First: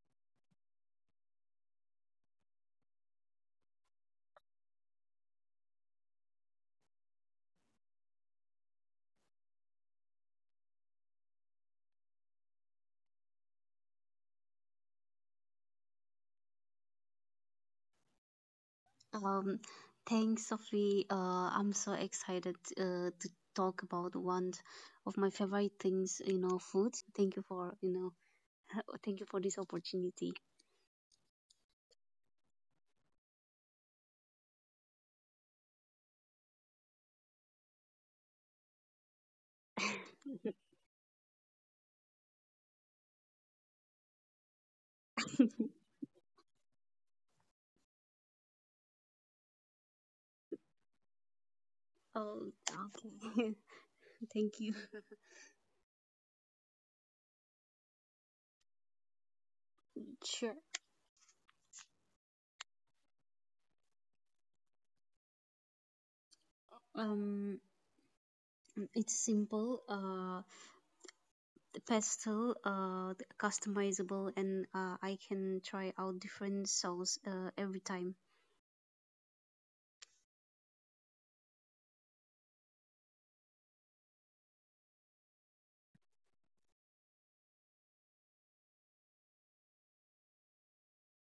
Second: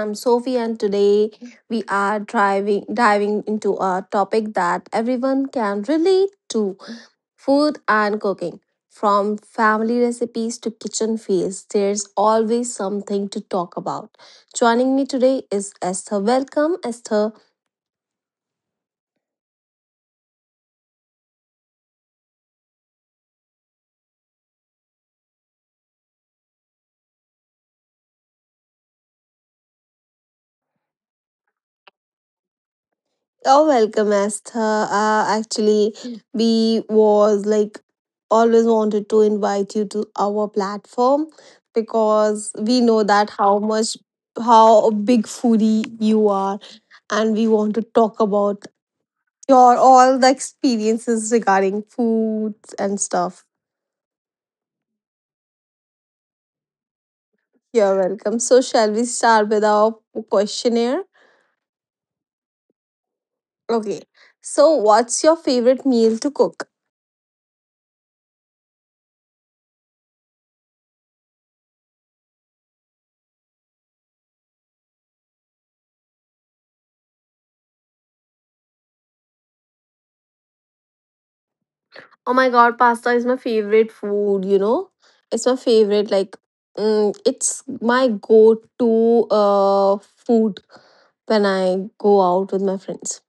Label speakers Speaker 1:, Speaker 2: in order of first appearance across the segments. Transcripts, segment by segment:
Speaker 1: I'm Sophie and today we are driving diving into a topic that everyone can relate to, food and cooking. From family recipes to kitchen fails, there's always something to talk about. Joining me today is Esther. Welcome Esther.
Speaker 2: Um, Thanks, Sophie. I'm so excited to talk about one of my favorite things, you know, food. Thank you for, you know, Thank you for this opportunity.
Speaker 1: You're welcome, Esther. Actually, we was like always wanted to invite you to our platform because we know that how a big foodie you are, and we want to talk about your all the experiences regarding foods and stuff.
Speaker 2: Oh, okay. Thank you.
Speaker 1: You're welcome. So, shall we start with our questionnaire?
Speaker 2: Sure.
Speaker 1: Okay. So, what's your favorite meal to cook?
Speaker 2: Um, it's simple. The pastel, the customizable, and I can try out different sauce every time.
Speaker 1: Oh my god, pasta is my favorite food, It's my favorite, like, it's my go to food when I go out with my friends.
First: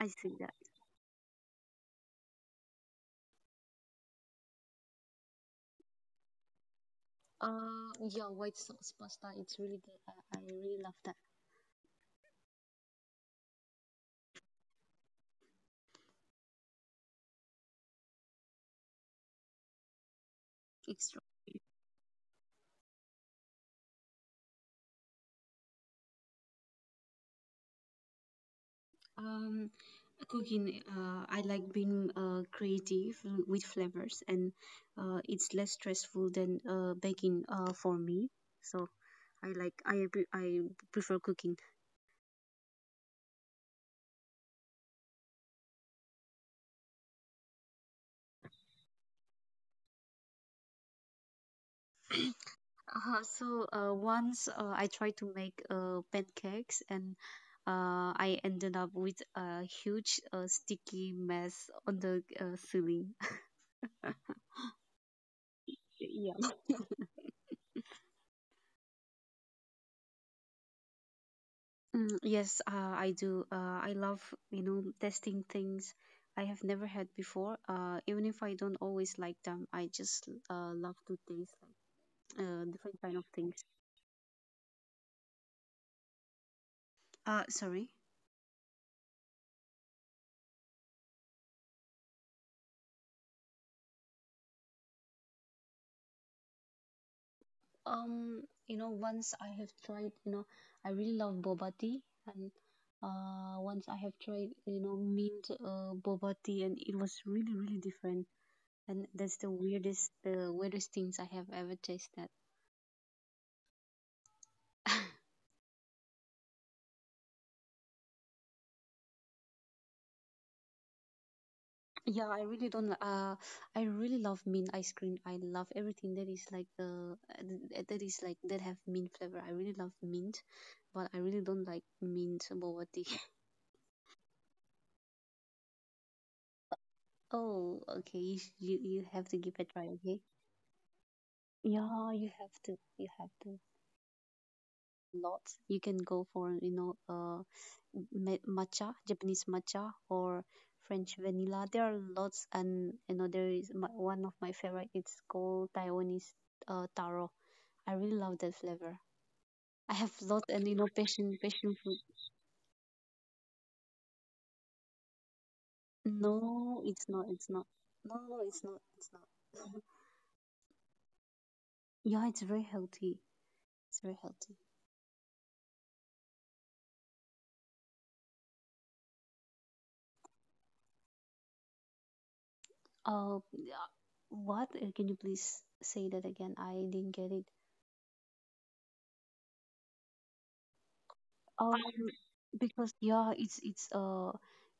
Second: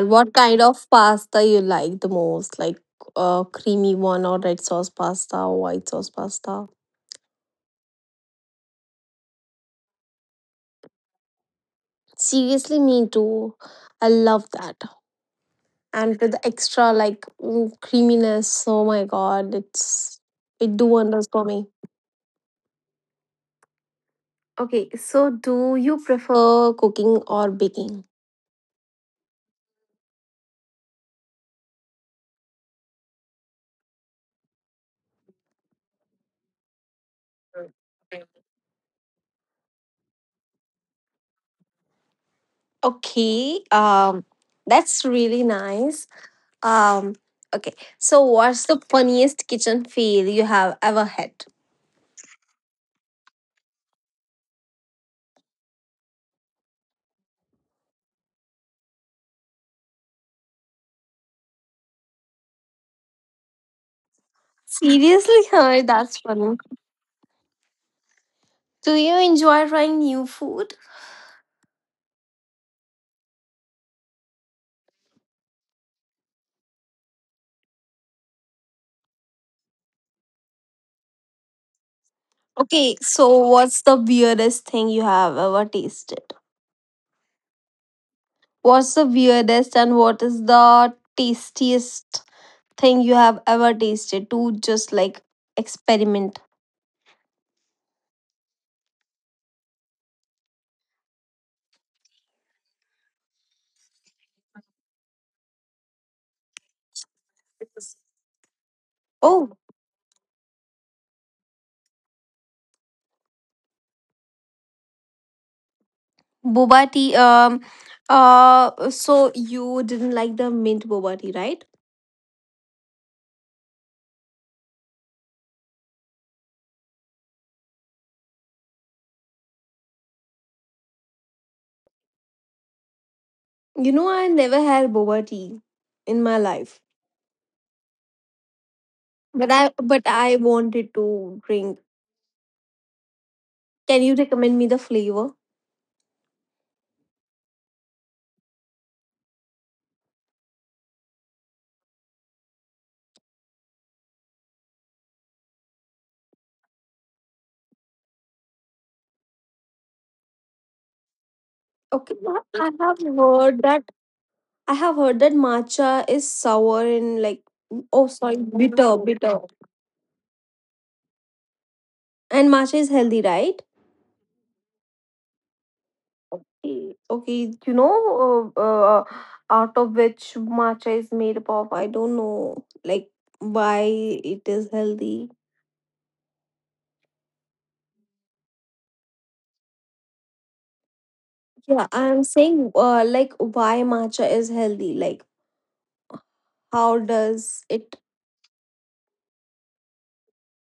Speaker 2: I
Speaker 1: what
Speaker 2: see that.
Speaker 1: kind of pasta you like the most? Like, creamy one, or red sauce pasta, or white sauce pasta?
Speaker 2: Yeah, white sauce pasta. It's really good. I really love that.
Speaker 1: Seriously, me too. I love that. And with the extra, like, creaminess, oh my god, it's, it do
Speaker 2: It's
Speaker 1: wonders for me. Okay, so do you prefer cooking or baking?
Speaker 2: Um, cooking, I like being creative with flavors, and it's less stressful than baking for me. So I prefer cooking.
Speaker 1: Okay, that's really nice. Um, okay, so what's the funniest kitchen fail you have ever had?
Speaker 2: So once I tried to make pancakes, and I ended up with a huge sticky mess on the ceiling.
Speaker 1: Seriously, that's funny. Do you enjoy trying new food?
Speaker 2: Mm, yes, I do. I love, testing things I have never had before. Even if I don't always like them, I just love to taste
Speaker 1: Okay,
Speaker 2: different kind of
Speaker 1: so
Speaker 2: things.
Speaker 1: what's the weirdest thing you have ever tasted?
Speaker 2: Sorry.
Speaker 1: What's the weirdest and what is the tastiest thing you have ever tasted to just like experiment?
Speaker 2: Um, Once I have tried, I really love boba tea, and once I have tried, mint boba tea, and it was really, really different. And that's the
Speaker 1: Oh,
Speaker 2: weirdest, weirdest things I have ever tasted.
Speaker 1: boba tea. So you didn't like the mint boba tea, right?
Speaker 2: Yeah, I really don't. I really love mint ice cream. I love everything that is like that have mint flavor. I really love mint, but I really don't like mint boba tea.
Speaker 1: You know, I never had boba tea in my life,
Speaker 2: Oh, okay. You, sh- you
Speaker 1: but I
Speaker 2: have to give
Speaker 1: but
Speaker 2: it a
Speaker 1: I
Speaker 2: try. Okay.
Speaker 1: wanted to drink.
Speaker 2: Yeah, you have to. You
Speaker 1: Can you
Speaker 2: have to.
Speaker 1: recommend me the flavor?
Speaker 2: Lots. You can go for matcha, Japanese matcha, or French vanilla. There are lots, and there is one of my favorite. It's called Taiwanese taro. I really love that flavor.
Speaker 1: Okay, but
Speaker 2: I have
Speaker 1: I
Speaker 2: lot,
Speaker 1: have
Speaker 2: and
Speaker 1: heard that
Speaker 2: passion fruit.
Speaker 1: I have heard that matcha is sour and like oh sorry bitter,
Speaker 2: No, it's not. It's not. No, no, it's not.
Speaker 1: and
Speaker 2: It's not.
Speaker 1: matcha is healthy, right?
Speaker 2: Yeah, it's very
Speaker 1: Okay,
Speaker 2: healthy.
Speaker 1: okay, you
Speaker 2: It's very healthy.
Speaker 1: know, uh, uh, out of which matcha is made up of, I don't know, like why it is healthy.
Speaker 2: Oh, yeah. What? Can you please say that again? I
Speaker 1: Yeah, I'm
Speaker 2: didn't get it.
Speaker 1: saying, like why matcha is healthy. Like, how
Speaker 2: Um,
Speaker 1: does it?
Speaker 2: because yeah, it's it's uh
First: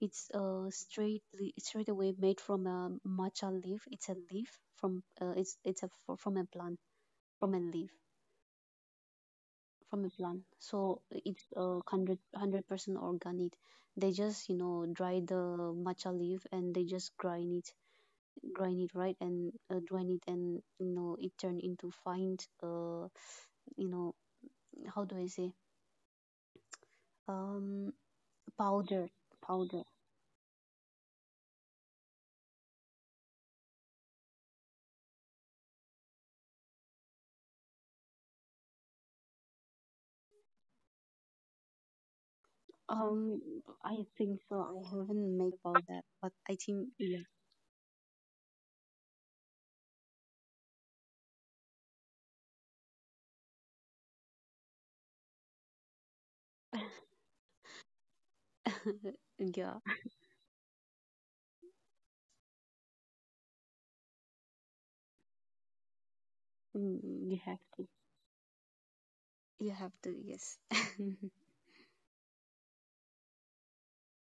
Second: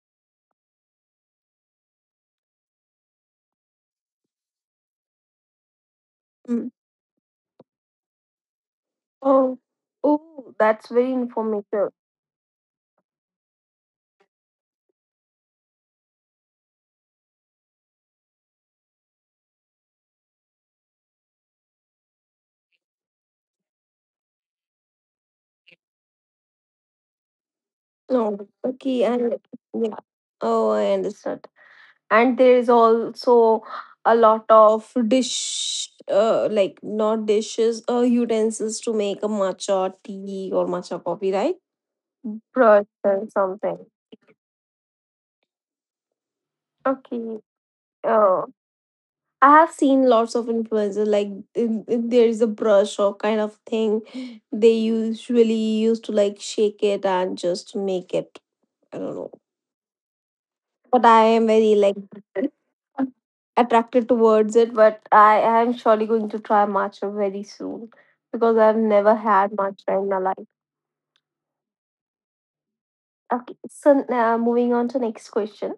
Speaker 2: it's uh straight away made from a matcha leaf. It's a leaf from it's a
Speaker 1: Mm.
Speaker 2: fr- from a plant from a leaf.
Speaker 1: Oh, oh, that's
Speaker 2: From a
Speaker 1: very
Speaker 2: plant.
Speaker 1: informative.
Speaker 2: So it's 100% organic. They just, dry the matcha leaf, and they just grind it right, and grind it and it turned into fine, uh you know how do I say,
Speaker 1: No, okay, and
Speaker 2: um
Speaker 1: yeah.
Speaker 2: powder
Speaker 1: Oh, I
Speaker 2: powder.
Speaker 1: understand. And there is also a lot of dish like not dishes utensils to make a matcha tea or matcha coffee right, brush and something.
Speaker 2: Um, I think so. I haven't make about
Speaker 1: Okay,
Speaker 2: that, but I think
Speaker 1: uh, I have seen lots of influencers like there is a brush or kind of thing they usually used to like shake it and just make it, I don't know, but I
Speaker 2: yeah,
Speaker 1: am very like attracted towards it. But I am surely going to try matcha very soon because I've
Speaker 2: you have
Speaker 1: never
Speaker 2: to.
Speaker 1: had matcha in my life.
Speaker 2: You have to, yes.
Speaker 1: Okay, so now moving on to next question.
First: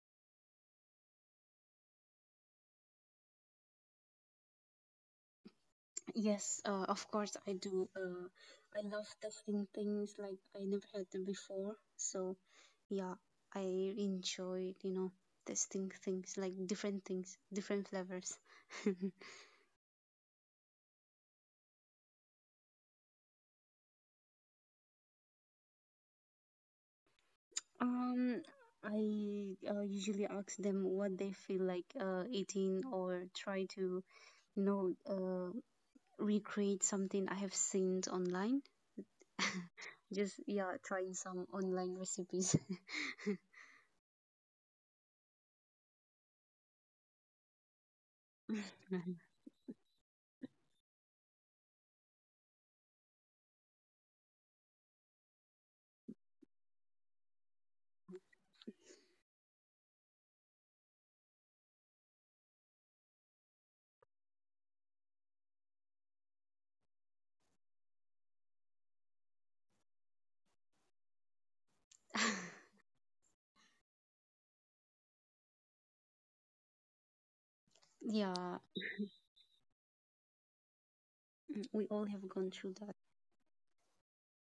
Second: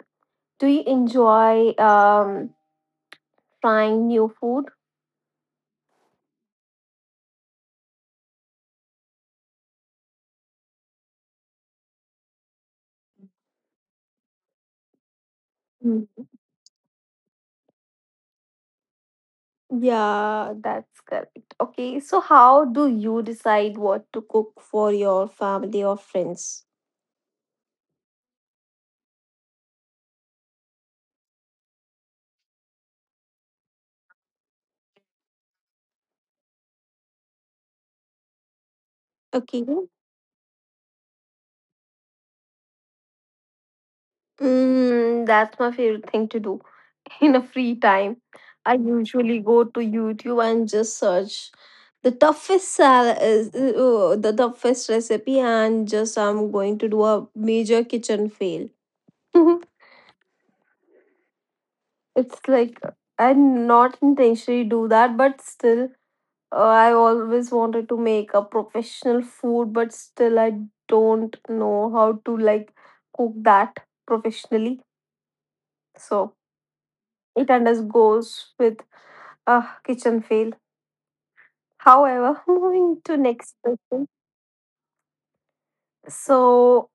Speaker 1: Do you enjoy trying new food?
Speaker 2: Yes, of course I do. I love testing things like I never had them before. So, yeah, I enjoy, testing
Speaker 1: Mm.
Speaker 2: things like different things, different flavors.
Speaker 1: Yeah, that's correct. Okay, so how do you decide what to cook for your family or friends?
Speaker 2: Um, I usually ask them what they feel like eating, or try to, you know, uh, recreate something I have seen online.
Speaker 1: Okay.
Speaker 2: Just, yeah, trying some online recipes.
Speaker 1: Mm, that's my favorite thing to do in a free time. I usually go to YouTube and just search the toughest salad, the toughest recipe, and just I'm going to do a major kitchen fail. It's like I not intentionally do that, but still, I always wanted to make a professional food, but still, I don't know how to like cook that professionally. So it and us goes with, ah, kitchen fail.
Speaker 2: Yeah,
Speaker 1: However, moving to next question.
Speaker 2: we all have gone through that.
Speaker 1: So,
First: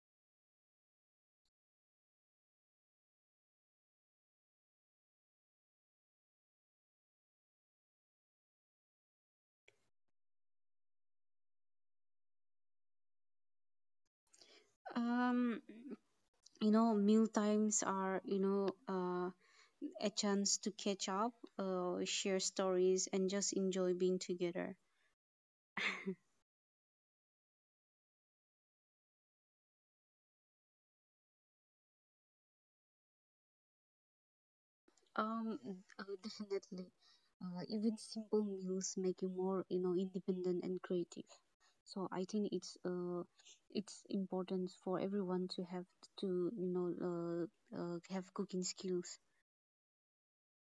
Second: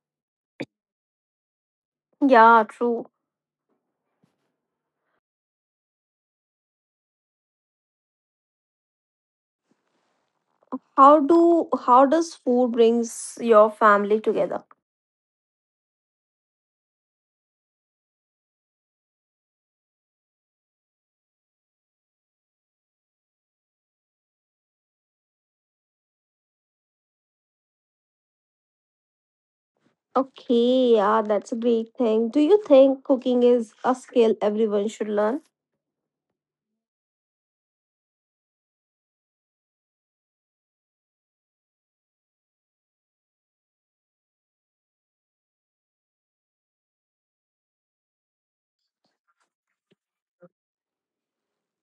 Speaker 1: yeah, true. How does food brings your family together?
Speaker 2: Um, Meal times are, a chance to catch up, share stories, and just enjoy being together.
Speaker 1: Okay, yeah, that's a great thing. Do you think cooking is a skill everyone should learn?
Speaker 2: Um, Definitely. Even simple meals make you more, independent and creative. So I think it's important for everyone to have to have cooking skills.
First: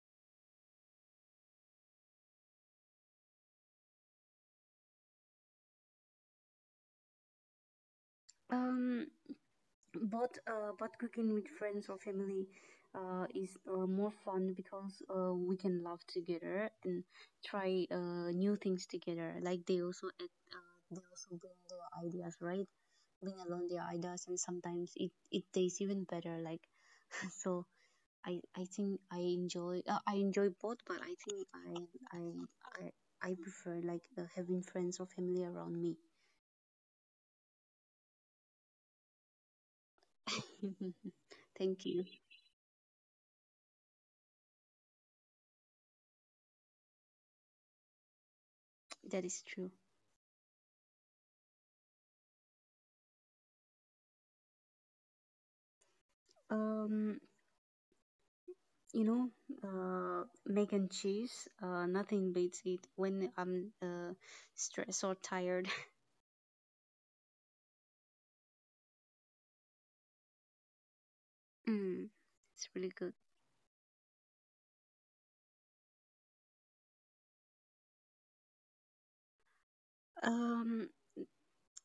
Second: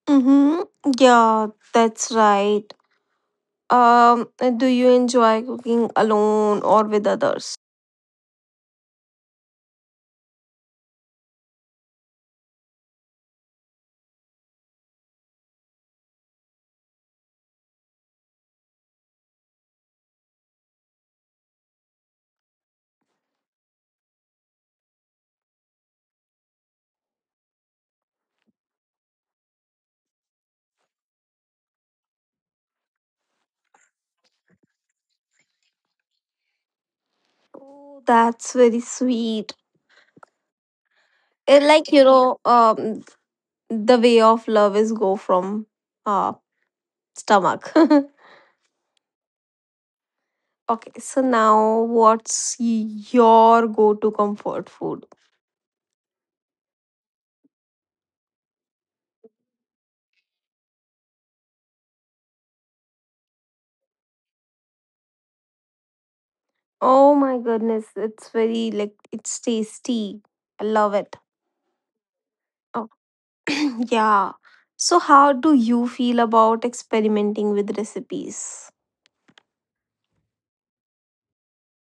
Speaker 1: Mm-hmm. Yeah, that's right. Um, do you enjoy cooking alone or with others?
Speaker 2: um but but cooking with friends or family is more fun because we can laugh together and try new things together, like they uh, they also bring their ideas, right, bring along their ideas, and sometimes it tastes even better, like, so I think I enjoy both, but I think I prefer, like, having friends or family around me.
Speaker 1: Oh, that's very sweet. It,
Speaker 2: Thank
Speaker 1: like you
Speaker 2: you.
Speaker 1: know, um, the way of love is go from uh stomach.
Speaker 2: That is true.
Speaker 1: Okay, so now what's your go to comfort food?
Speaker 2: Um, you know, Mac and cheese. Nothing beats it when I'm stressed or tired.
Speaker 1: Oh my goodness, it's very like it's tasty. I love it.
Speaker 2: Mm, it's
Speaker 1: Oh,
Speaker 2: really good.
Speaker 1: yeah. So, how do you feel about experimenting with recipes?
Speaker 2: Um,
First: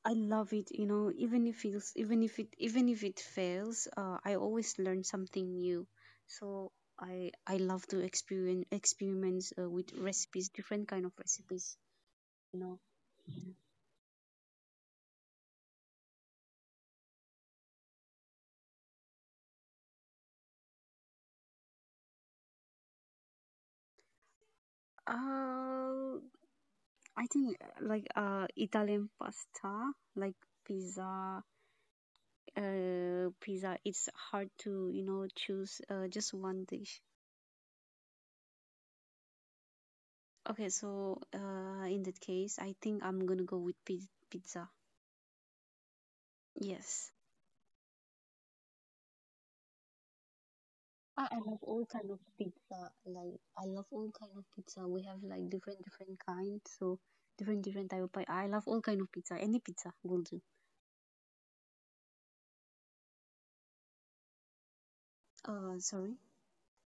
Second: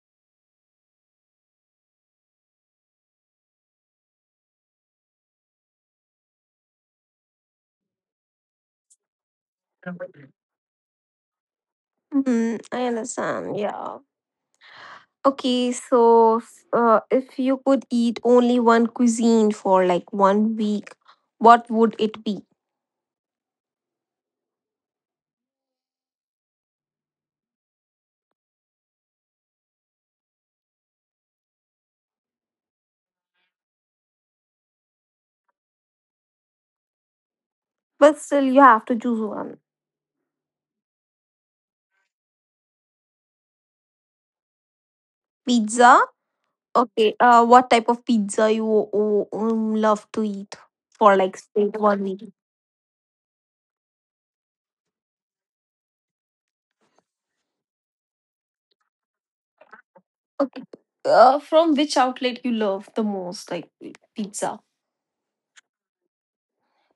Speaker 2: I love it, you know, even if it fails, I always learn something new. So I love to experience experiments with recipes, different kind of recipes, you
Speaker 1: Mm,
Speaker 2: know.
Speaker 1: I understand. Yeah. Okay, so if you could eat only one cuisine for like one week, what would it be?
Speaker 2: Uh, I think like Italian pasta, like pizza, pizza, it's hard to, you know, choose just one dish.
Speaker 1: But still, you have to choose one.
Speaker 2: Okay, so in that case, I think I'm gonna go with pizza. Yes.
Speaker 1: Pizza. Okay, what type of pizza you love to
Speaker 2: I
Speaker 1: eat
Speaker 2: love all
Speaker 1: for
Speaker 2: kind of
Speaker 1: like straight one
Speaker 2: pizza.
Speaker 1: week?
Speaker 2: Like I love all kind of pizza. We have like different kinds, so different type of pie. I love all kind of pizza. Any pizza will do.
Speaker 1: Okay. From which outlet you love the most, like pizza?
Speaker 2: Sorry.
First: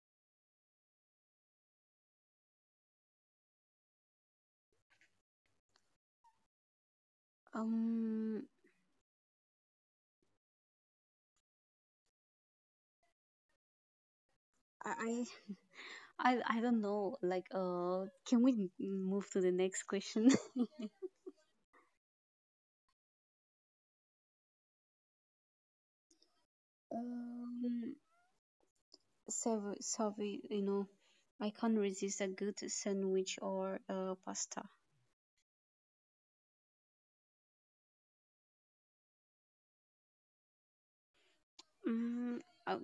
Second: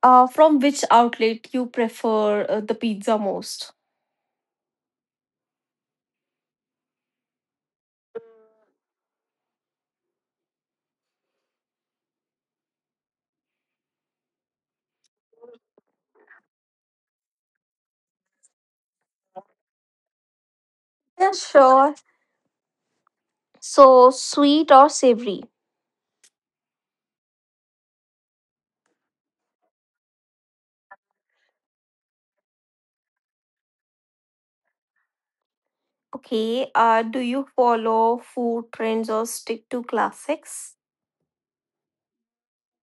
Speaker 1: From which outlet you prefer the pizza most?
Speaker 2: Um, I I don't know. Like, can we move to the next question?
Speaker 1: Yeah, sure. So sweet or savory?
Speaker 2: um, Sorry, sorry. You know, I can't resist a good sandwich or pasta.
Speaker 1: Okay. Do you follow food trends or stick to classics?
Speaker 2: Mm, I,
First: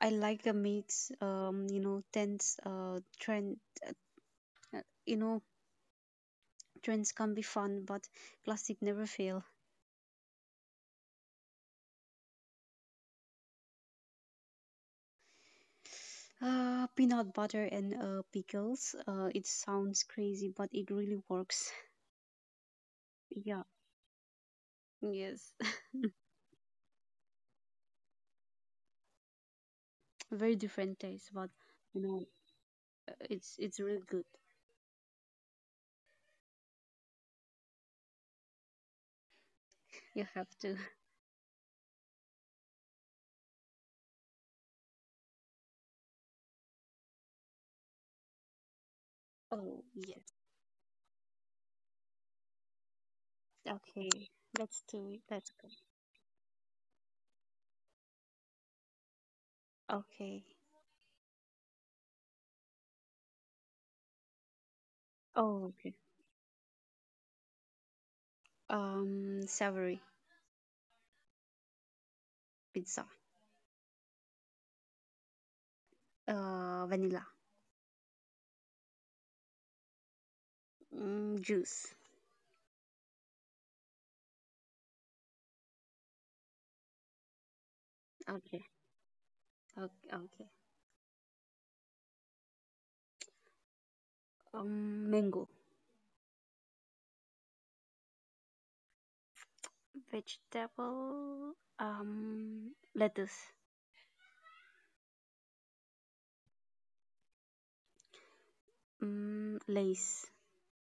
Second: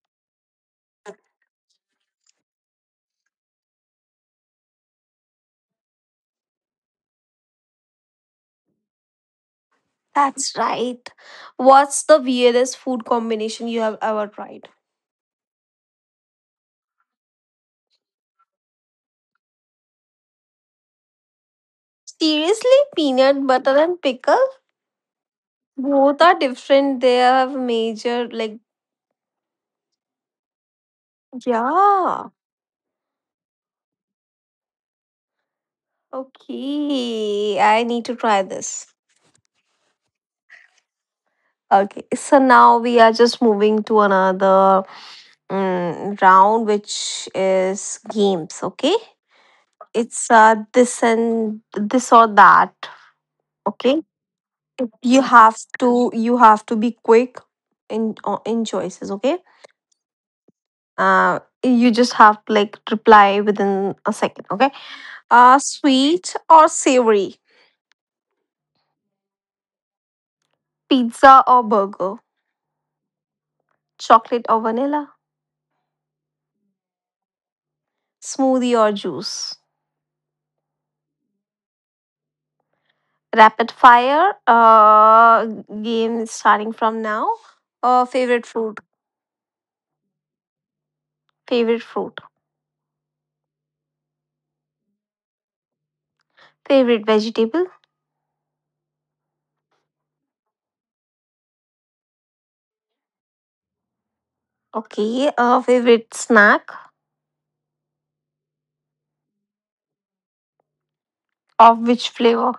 Speaker 2: I like the meats. Tense. Trend. Uh, You know, trends can be fun, but plastic never fail.
Speaker 1: That's right. What's the weirdest food combination you have ever tried?
Speaker 2: Peanut butter and pickles. It sounds crazy, but it really works.
Speaker 1: Seriously, peanut
Speaker 2: Yeah,
Speaker 1: butter and pickle?
Speaker 2: yes,
Speaker 1: Both are different. They have major, like,
Speaker 2: very different taste, but you
Speaker 1: yeah.
Speaker 2: know, it's really good.
Speaker 1: Okay. I need to try this.
Speaker 2: You have to.
Speaker 1: Okay. So now we are just moving to another round, which is games. Okay.
Speaker 2: Oh,
Speaker 1: It's
Speaker 2: yes,
Speaker 1: this and this or that. Okay.
Speaker 2: okay.
Speaker 1: You
Speaker 2: Let's
Speaker 1: have
Speaker 2: do it. Let's
Speaker 1: to,
Speaker 2: go.
Speaker 1: you have to be quick in choices. Okay.
Speaker 2: Okay.
Speaker 1: You just have to like reply within a second. Okay. Sweet
Speaker 2: Oh,
Speaker 1: or
Speaker 2: okay.
Speaker 1: savory?
Speaker 2: Savory.
Speaker 1: Pizza or burger,
Speaker 2: Pizza.
Speaker 1: chocolate or vanilla,
Speaker 2: Vanilla.
Speaker 1: smoothie or juice.
Speaker 2: Mm, juice.
Speaker 1: Rapid fire game starting from now. Favorite fruit,
Speaker 2: Okay. Okay. Okay.
Speaker 1: favorite fruit,
Speaker 2: Mango.
Speaker 1: favorite vegetable.
Speaker 2: Vegetable, lettuce,
Speaker 1: Okay, favorite snack of
Speaker 2: lace.
Speaker 1: which flavor?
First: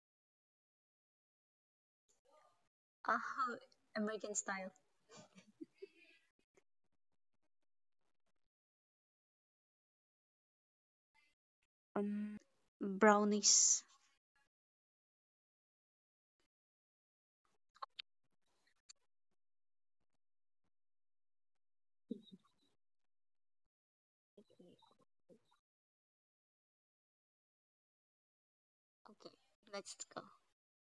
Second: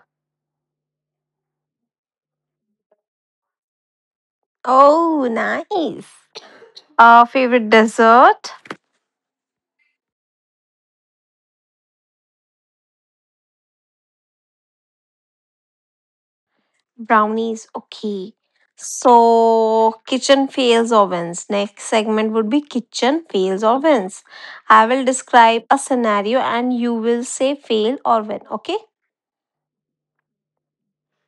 Speaker 2: Oh, American style.
Speaker 1: Oh, nice. Favorite dessert.
Speaker 2: um, Brownies.
Speaker 1: Brownies, okay. So, kitchen fails ovens. Next segment would be kitchen fails ovens. I
Speaker 2: Okay,
Speaker 1: will describe a scenario and you will say fail or win, okay?
Speaker 2: okay, let's go.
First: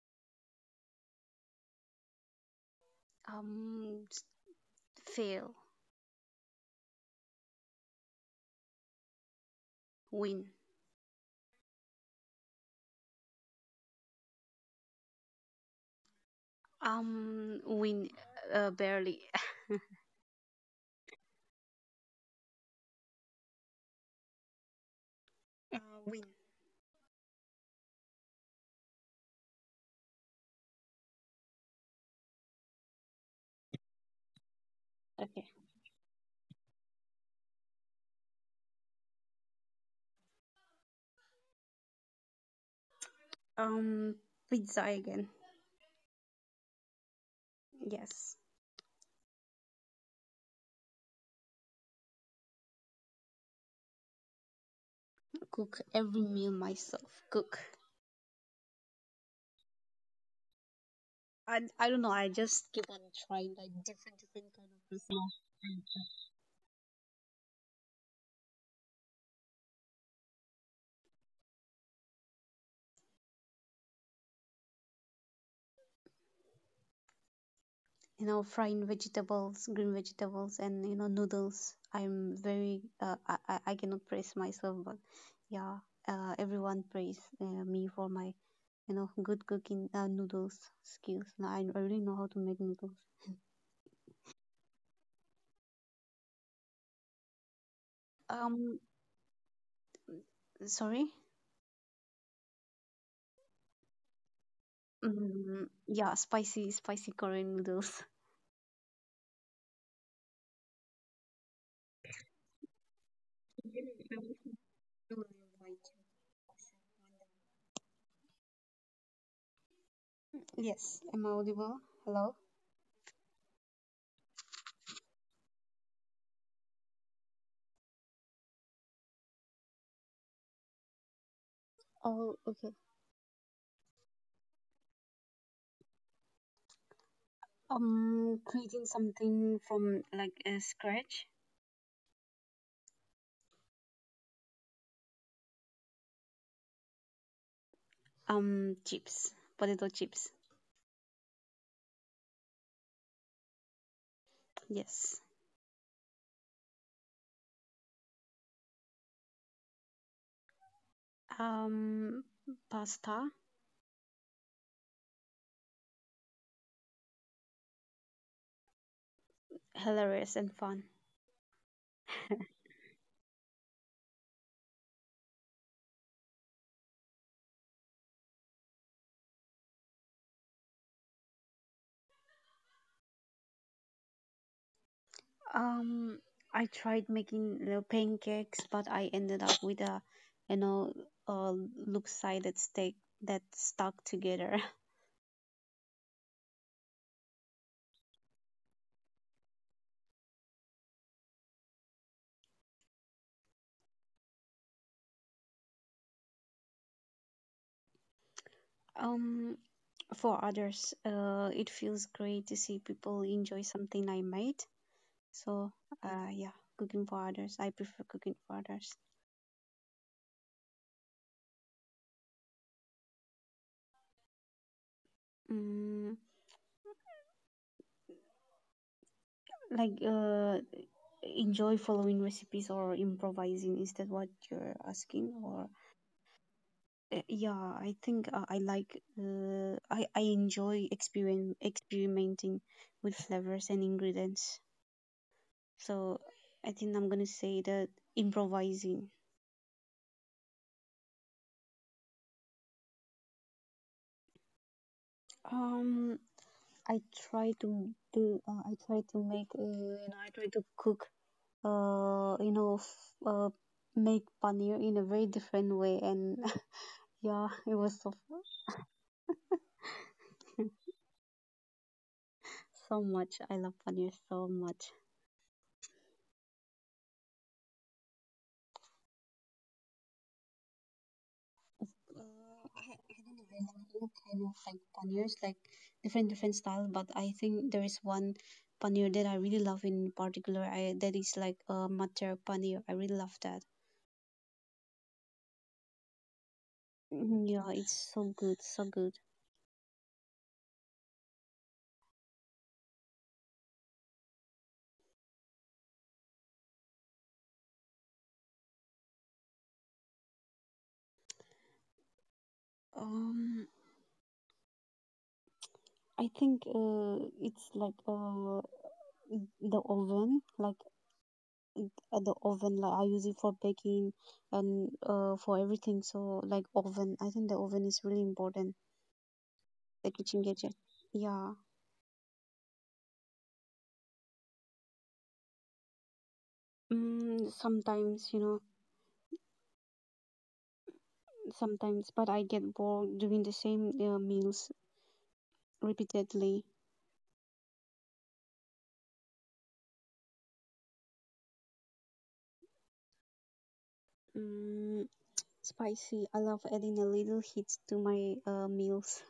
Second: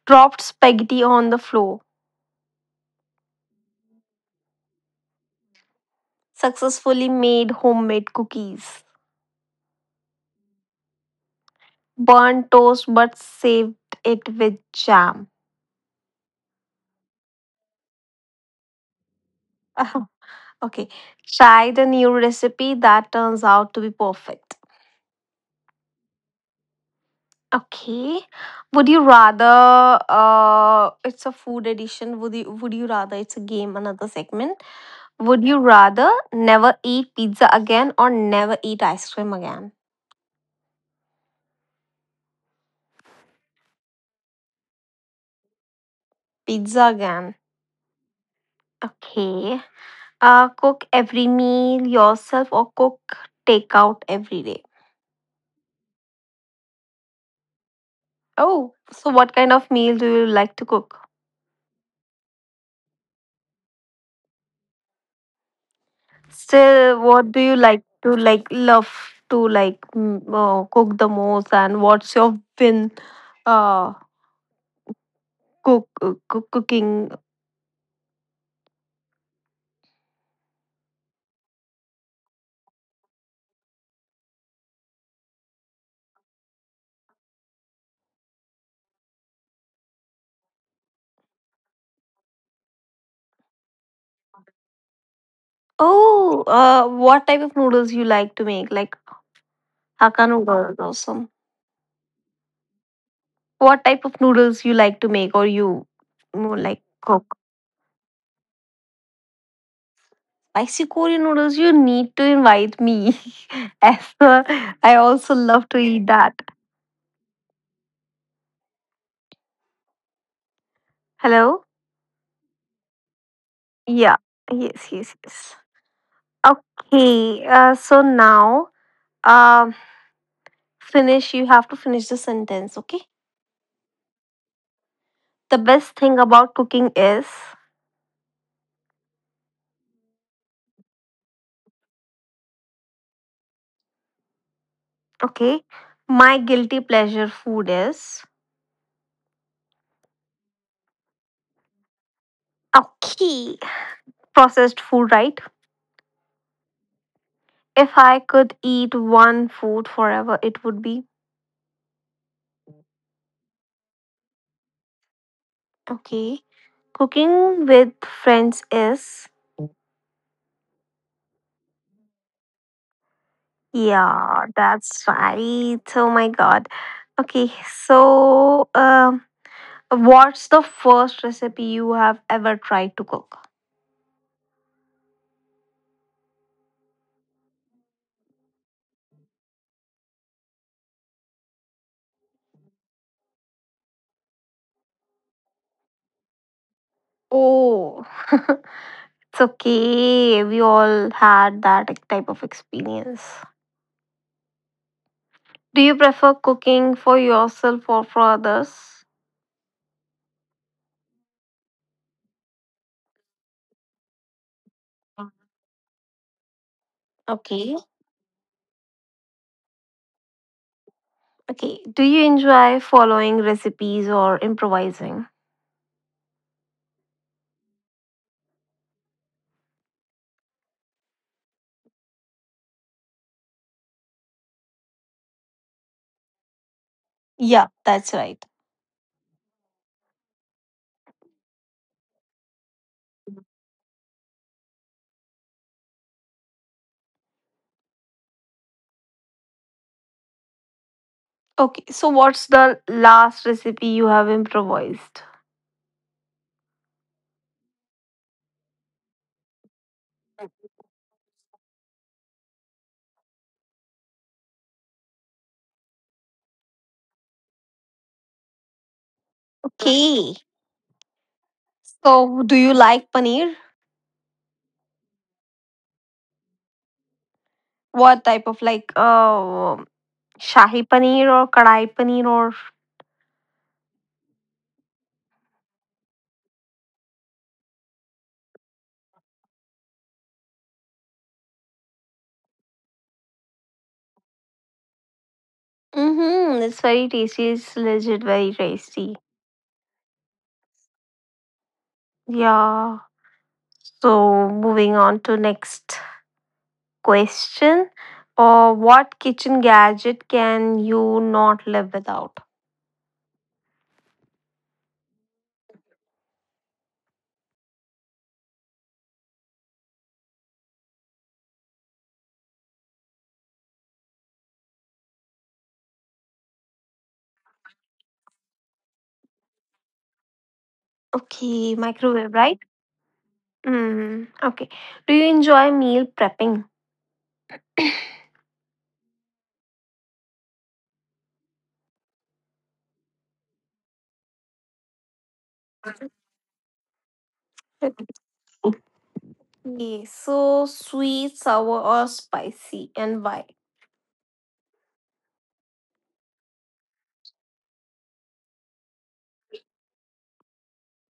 Speaker 1: Dropped spaghetti on the floor.
Speaker 2: um, s- Fail.
Speaker 1: Successfully made homemade cookies.
Speaker 2: Win.
Speaker 1: Burnt toast but saved it with jam.
Speaker 2: Win, barely.
Speaker 1: Okay. Tried a new recipe that turns out to be perfect.
Speaker 2: Win.
Speaker 1: Okay. Would you rather it's a food edition, would you rather it's a game, another segment. Would
Speaker 2: Okay,
Speaker 1: you rather never eat pizza again or never eat ice cream again?
Speaker 2: um, pizza again.
Speaker 1: Pizza again.
Speaker 2: Yes.
Speaker 1: Okay. Uh, cook every meal yourself or cook takeout every day.
Speaker 2: Cook every meal myself, cook.
Speaker 1: Oh, so what kind of meal do you like to cook?
Speaker 2: I don't know, I just keep on trying like different kind of pizza.
Speaker 1: Still, what do you like to like love to like cook the most and what's your win? uh Cook, cooking.
Speaker 2: You know, frying vegetables, green vegetables, and you know noodles. I'm very uh, I, I I cannot praise myself, but yeah, everyone praise me for my good cooking noodles skills. No, I really know how to make noodles.
Speaker 1: Oh, what type of noodles you like to make? Like Hakka
Speaker 2: um
Speaker 1: noodles is awesome.
Speaker 2: Sorry.
Speaker 1: What type of noodles you like to make or you more like cook?
Speaker 2: Mm, yeah, spicy Korean noodles.
Speaker 1: Spicy Korean noodles, you need to invite me. As I also love to eat that. Hello?
Speaker 2: Yes, am I audible? Hello?
Speaker 1: Yeah. Yes, yes, yes. Okay. So now, um, finish. You have to finish the sentence, okay?
Speaker 2: Oh, okay.
Speaker 1: The best thing about cooking is.
Speaker 2: Creating something from, like, scratch.
Speaker 1: Okay. My guilty pleasure food is
Speaker 2: Chips, potato chips.
Speaker 1: okay. Processed food, right?
Speaker 2: Yes.
Speaker 1: If I could eat one food forever, it would be
Speaker 2: Um, Pasta.
Speaker 1: okay. Cooking with friends is
Speaker 2: Hilarious and fun.
Speaker 1: yeah, that's right. Oh my god. Okay, so um, what's the first recipe you have ever tried to cook?
Speaker 2: Um, I tried making, pancakes, but I ended up with you know, a loop-sided steak that stuck together.
Speaker 1: Oh, it's okay. We all had that type of experience. Do you prefer cooking for yourself or for others?
Speaker 2: Um, for others, it feels great to see people enjoy something I made. So,
Speaker 1: Okay.
Speaker 2: yeah, cooking for others. I prefer cooking for others.
Speaker 1: Okay. Do you enjoy following recipes or improvising?
Speaker 2: Mm, like enjoy following recipes or improvising, is that what you're asking, or
Speaker 1: Yeah, that's right.
Speaker 2: Yeah, I think I like I enjoy experien experimenting with flavors and ingredients. So I think I'm gonna say that, improvising.
Speaker 1: Okay. So, what's the last recipe you have improvised?
Speaker 2: um i I try to make you know I try to cook uh you know f- uh, Make paneer in a very different way, and yeah, it was so fun.
Speaker 1: Okay. So, do you like paneer?
Speaker 2: So much. I love paneer so much.
Speaker 1: What type of like shahi paneer or kadai paneer or?
Speaker 2: I don't know. I love all kind of like paneers, like different style. But I think there is one paneer that I really love in particular. I That is like a matar paneer. I really love that.
Speaker 1: Mm-hmm. It's very tasty. It's legit very tasty.
Speaker 2: Mhm. Yeah, it's so good, so good.
Speaker 1: Yeah. So, moving on to next question or what kitchen gadget can you not live without?
Speaker 2: Um, I think it's like the oven, like the oven. Like I use it for baking and for everything. So, like, oven, I think the oven is really important.
Speaker 1: Okay,
Speaker 2: The kitchen
Speaker 1: microwave,
Speaker 2: gadget.
Speaker 1: right?
Speaker 2: Yeah,
Speaker 1: Mm, okay. Do you enjoy meal prepping?
Speaker 2: mm, sometimes, you know, sometimes, but I get bored doing the same meals repeatedly.
Speaker 1: Okay, so sweet, sour, or spicy, and why?
Speaker 2: Mm, spicy. I love adding a little heat to my meals.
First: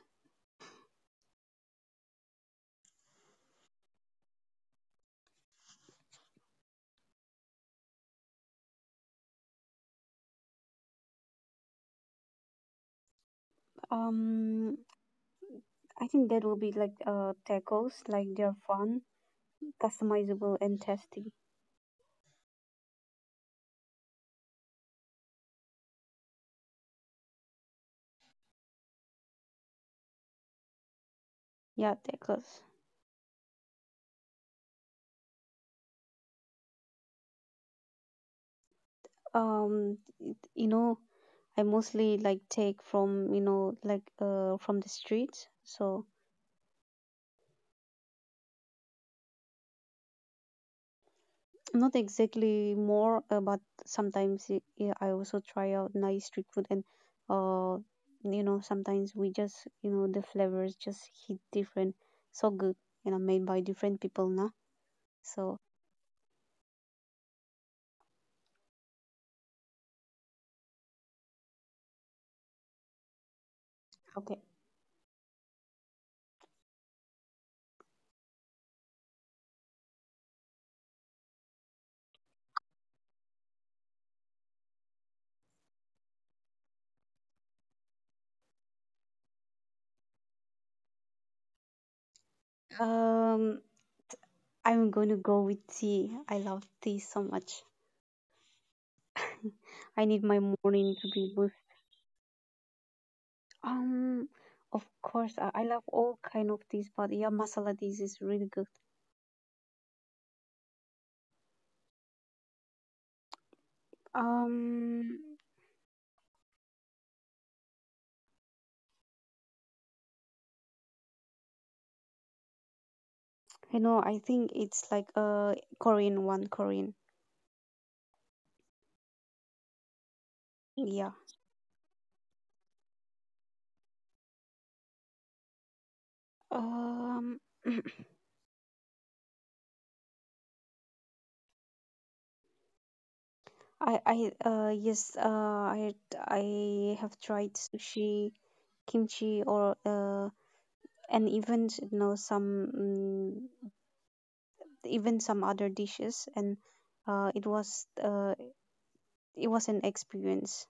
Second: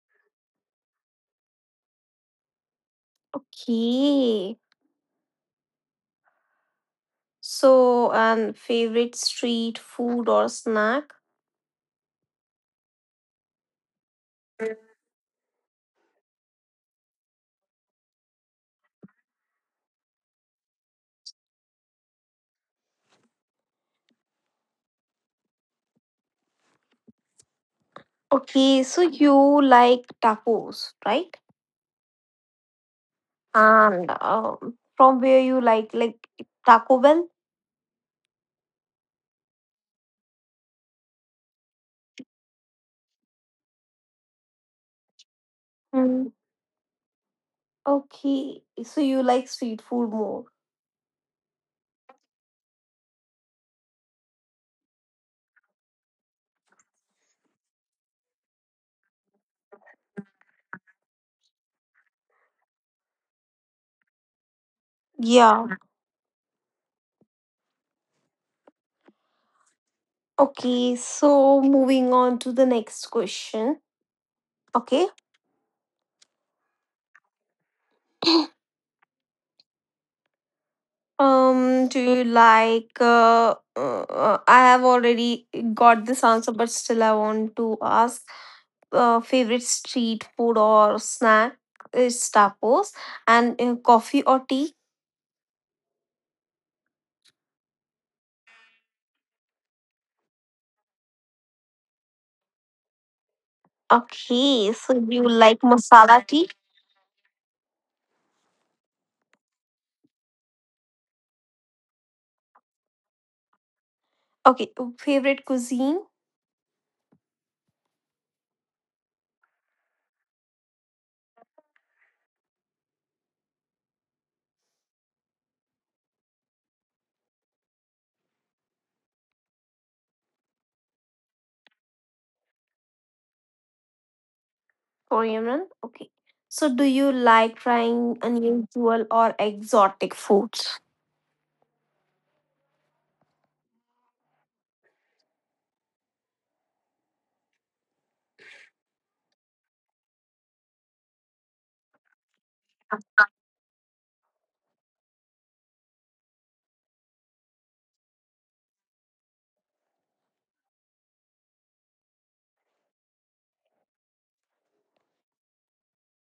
Speaker 1: Okay, so and favorite street food or snack?
Speaker 2: Um, I think that will be like tacos. Like they're fun, customizable, and tasty.
Speaker 1: Okay, so you like tacos, right?
Speaker 2: Yeah, tacos.
Speaker 1: And from where you like Taco Bell?
Speaker 2: Um, you know, I mostly like take from from the streets. So
Speaker 1: Okay, so you like street food more.
Speaker 2: not exactly more, but sometimes yeah, I also try out nice street food, and uh you know sometimes we just, you know, the flavors just hit different, so good, you know, made by different people now. So
Speaker 1: Yeah. Okay, so moving on to the next question. Okay.
Speaker 2: okay,
Speaker 1: Do you like I have already got this answer, but still I want to ask favorite street food or snack is tacos and coffee or tea.
Speaker 2: um, I'm going to go with tea. I love tea so much.
Speaker 1: Okay,
Speaker 2: I
Speaker 1: so
Speaker 2: need
Speaker 1: you
Speaker 2: my
Speaker 1: like
Speaker 2: morning to
Speaker 1: masala
Speaker 2: be
Speaker 1: tea?
Speaker 2: with um. Of course, I love all kind of teas, but yeah, masala teas is really good.
Speaker 1: Okay, favorite cuisine?
Speaker 2: Um, You know, I think it's like a Korean one, Korean.
Speaker 1: Korean? Okay.
Speaker 2: Yeah.
Speaker 1: So, do you like trying unusual or exotic foods?
Speaker 2: Um, I yes, I have tried sushi, kimchi, or and even even some other dishes, and uh it was uh it was an experience.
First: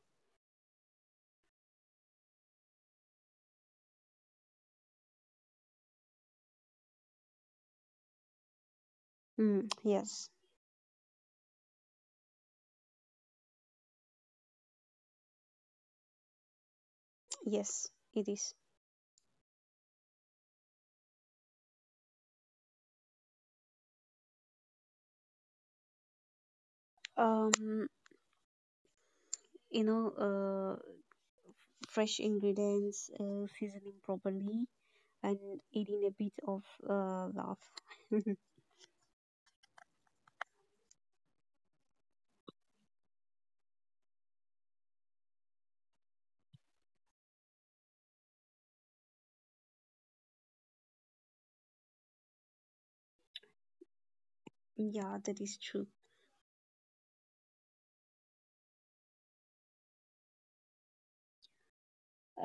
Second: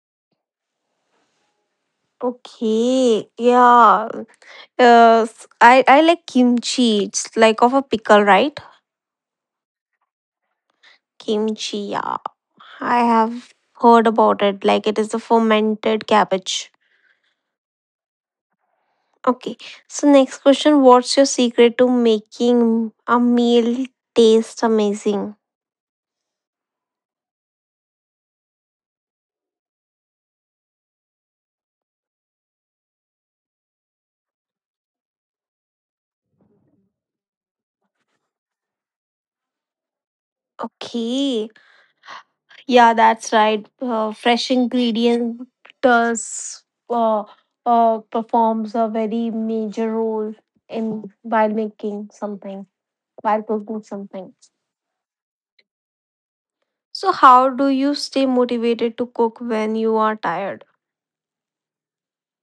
Speaker 1: Okay, yeah. I like kimchi. It's like of a pickle, right?
Speaker 2: Mm, yes,
Speaker 1: Kimchi, yeah. I have heard about it. Like it is a fermented cabbage.
Speaker 2: yes, it is.
Speaker 1: Okay. So next question, what's your secret to making a meal taste amazing?
Speaker 2: Um, you know, uh, Fresh ingredients, seasoning properly, and adding a bit of laugh.
Speaker 1: Okay. Yeah, that's right. Fresh ingredient does uh, performs a very major role in while making something, while cooking something.
Speaker 2: Yeah, that is true.
Speaker 1: So, how do you stay motivated to cook when you are tired?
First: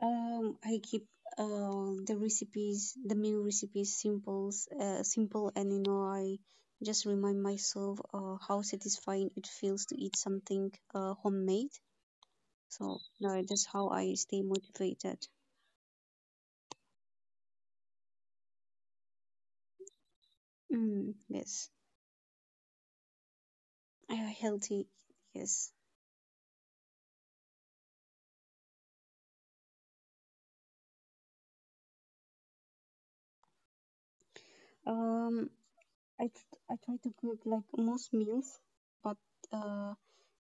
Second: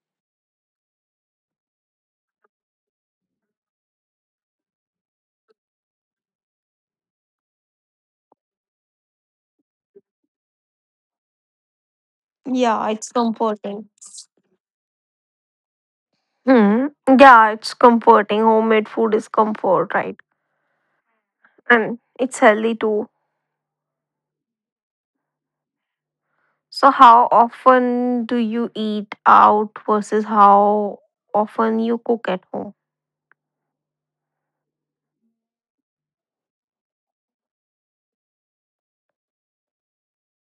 Speaker 2: I keep the recipes, the meal recipes, simple, and you know, I just remind myself how satisfying it feels to eat something homemade.
Speaker 1: Yeah,
Speaker 2: So,
Speaker 1: it's
Speaker 2: no, that's how
Speaker 1: comforting.
Speaker 2: I stay motivated.
Speaker 1: Hmm. Yeah, it's comforting. Homemade food is comfort, right?
Speaker 2: Mm, yes,
Speaker 1: And it's healthy too.
Speaker 2: healthy. Yes.
Speaker 1: So, how often do you eat out versus how often you cook at home?
Speaker 2: Um, I try to cook like most meals, but uh,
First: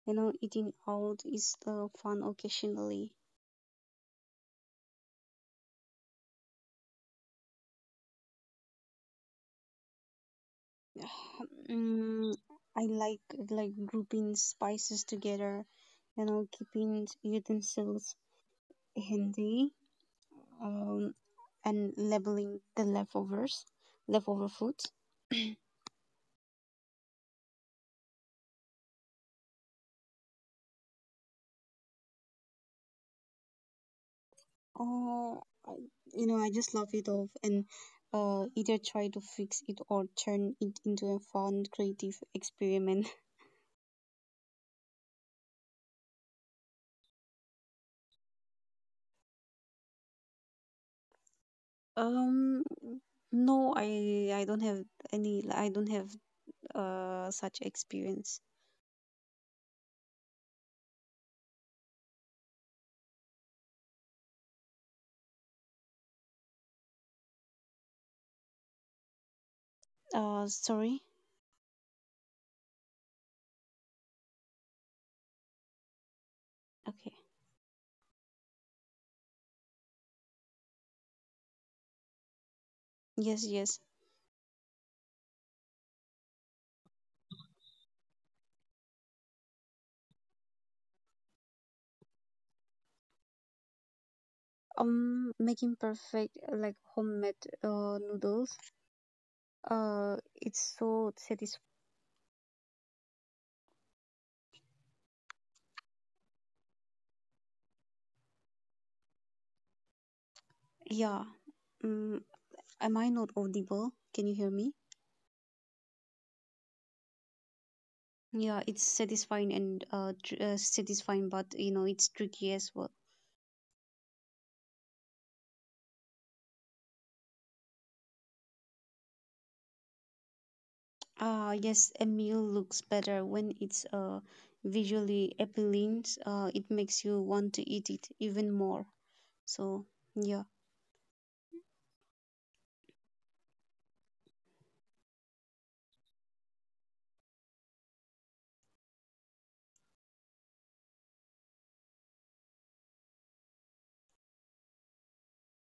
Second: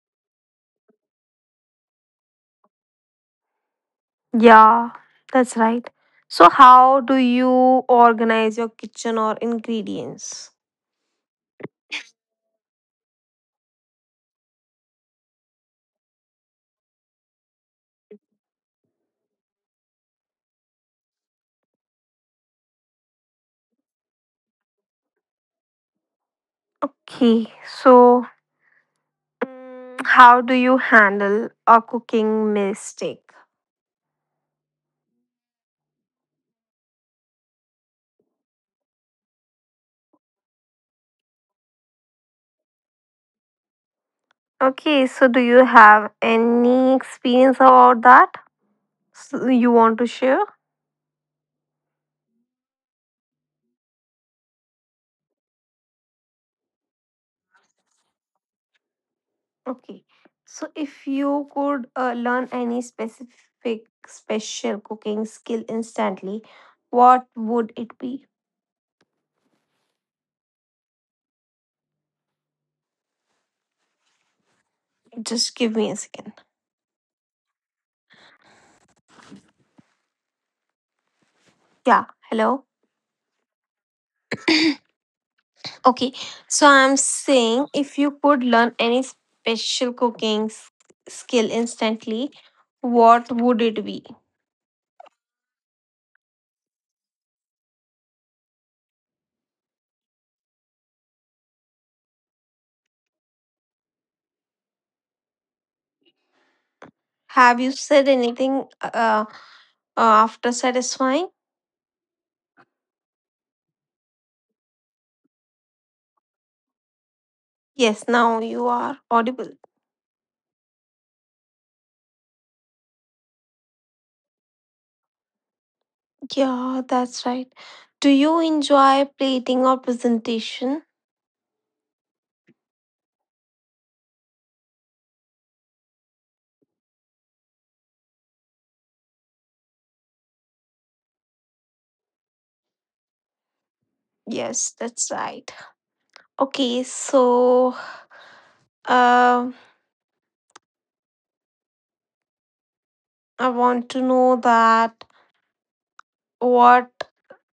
Speaker 2: you know, eating out is fun occasionally.
Speaker 1: Yeah, that's right. So, how do you organize your kitchen or ingredients?
Speaker 2: Mm, I like grouping spices together, you know, keeping utensils handy, um, and labeling the leftovers, leftover food.
Speaker 1: Okay, so how do you handle a cooking mistake?
Speaker 2: You know, I just love it all, and either try to fix it or turn it into a fun, creative experiment.
Speaker 1: Okay, so do you have any experience about that so you want to share?
Speaker 2: Um, no, I don't have any. I don't have such experience.
Speaker 1: Okay, so if you could learn any specific special cooking skill instantly, what would it be?
Speaker 2: Sorry.
Speaker 1: Just give me a second.
Speaker 2: Okay.
Speaker 1: Yeah, hello.
Speaker 2: Yes, yes.
Speaker 1: Okay, so I'm saying if you could learn any special cooking skill instantly, what would it be?
Speaker 2: Making perfect like homemade noodles. Uh, it's so satisfying.
Speaker 1: Have you said anything after satisfying?
Speaker 2: Yeah. Um, am I not audible? Can you hear me?
Speaker 1: Yes, now you are audible.
Speaker 2: Yeah, it's satisfying and satisfying, but you know it's tricky as well.
Speaker 1: Yeah, that's right. Do you enjoy plating or presentation?
Speaker 2: Ah, yes, a meal looks better when it's visually appealing. It makes you want to eat it even more. So, yeah.
Speaker 1: Yes, that's right. Okay, so um I want to know that, what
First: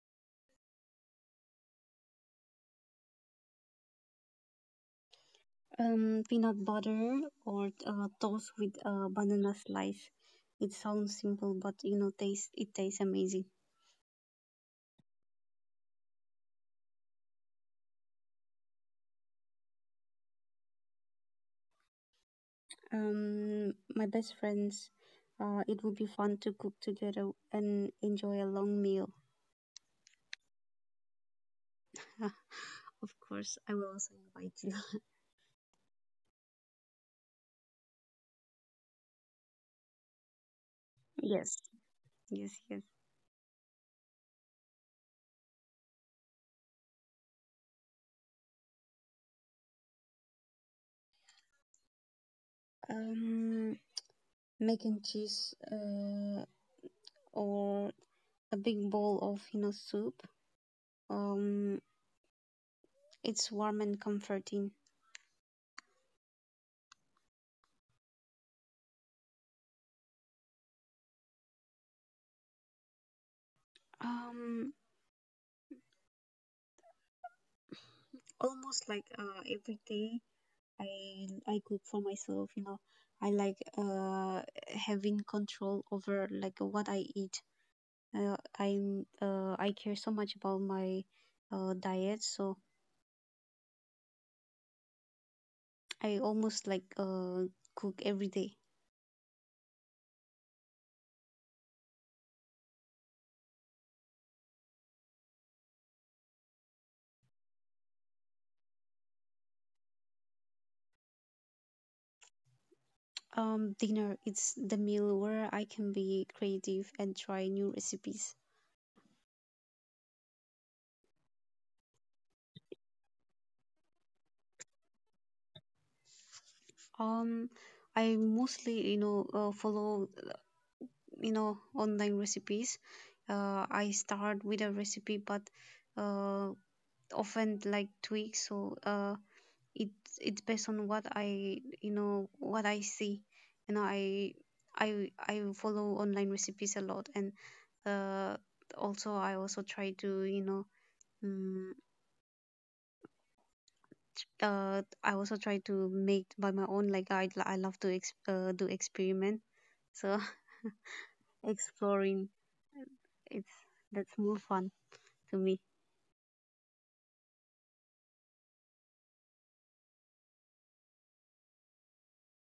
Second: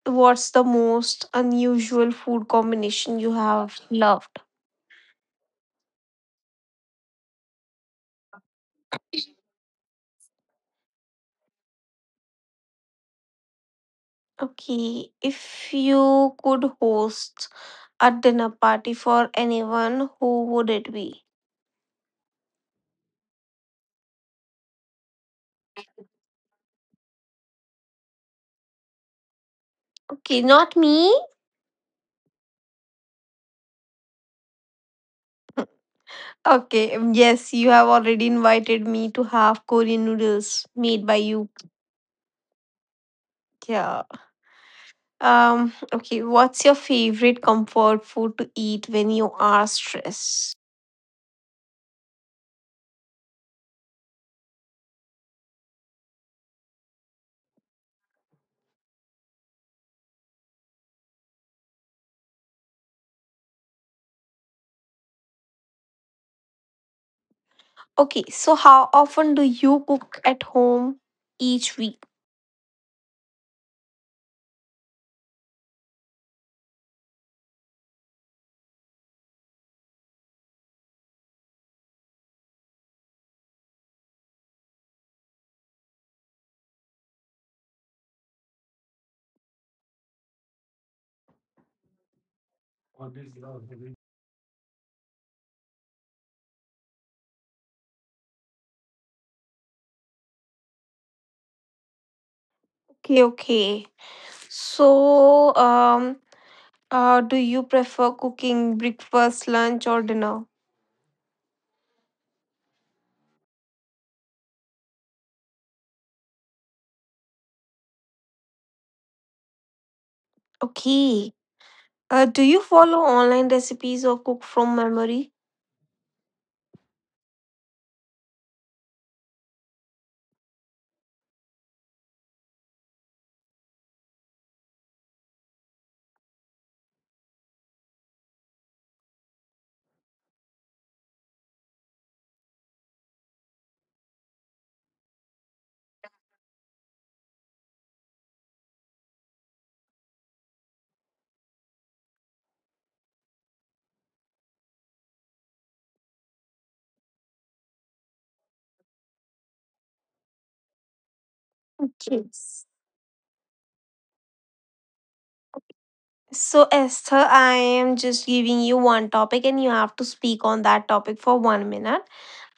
Speaker 1: What's the most unusual food combination you have loved?
Speaker 2: Peanut butter or toast with a banana slice. It sounds simple, but you know, taste it tastes amazing.
Speaker 1: Okay, if you could host a dinner party for anyone, who would it be?
Speaker 2: My best friends, it would be fun to cook together and enjoy a long meal.
Speaker 1: Okay, not me.
Speaker 2: Of course, I will also invite you.
Speaker 1: Okay, yes, you have already invited me to have Korean noodles made by you.
Speaker 2: Yes, yes, yes.
Speaker 1: Yeah. Okay, what's your favorite comfort food to eat when you are stressed?
Speaker 2: Um, mac and cheese or a big bowl of you know soup um it's warm and comforting.
Speaker 1: Okay, so how often do you cook at home each week?
Speaker 2: um Almost like every day i I cook for myself, you know. I like having control over like what I eat. I care so much about my diet, so I almost like cook every day.
Speaker 1: Okay, okay. So, do you prefer cooking breakfast, lunch, or dinner?
Speaker 2: Dinner, it's the meal where I can be creative and try new recipes.
Speaker 1: Okay. Do you follow online recipes or cook from memory?
Speaker 2: Um, I mostly, you know, follow, you know, online recipes. I start with a recipe, but uh, often like tweak. So it it's based on what I, you know, what I see. You know, I follow online recipes a lot, and uh, also I also try to, you know. mm I also try to make by my own. Like I love to do experiment. So exploring,
Speaker 1: Okay.
Speaker 2: it's that's more fun to me.
Speaker 1: So, Esther, I am just giving you one topic and you have to speak on that topic for 1 minute.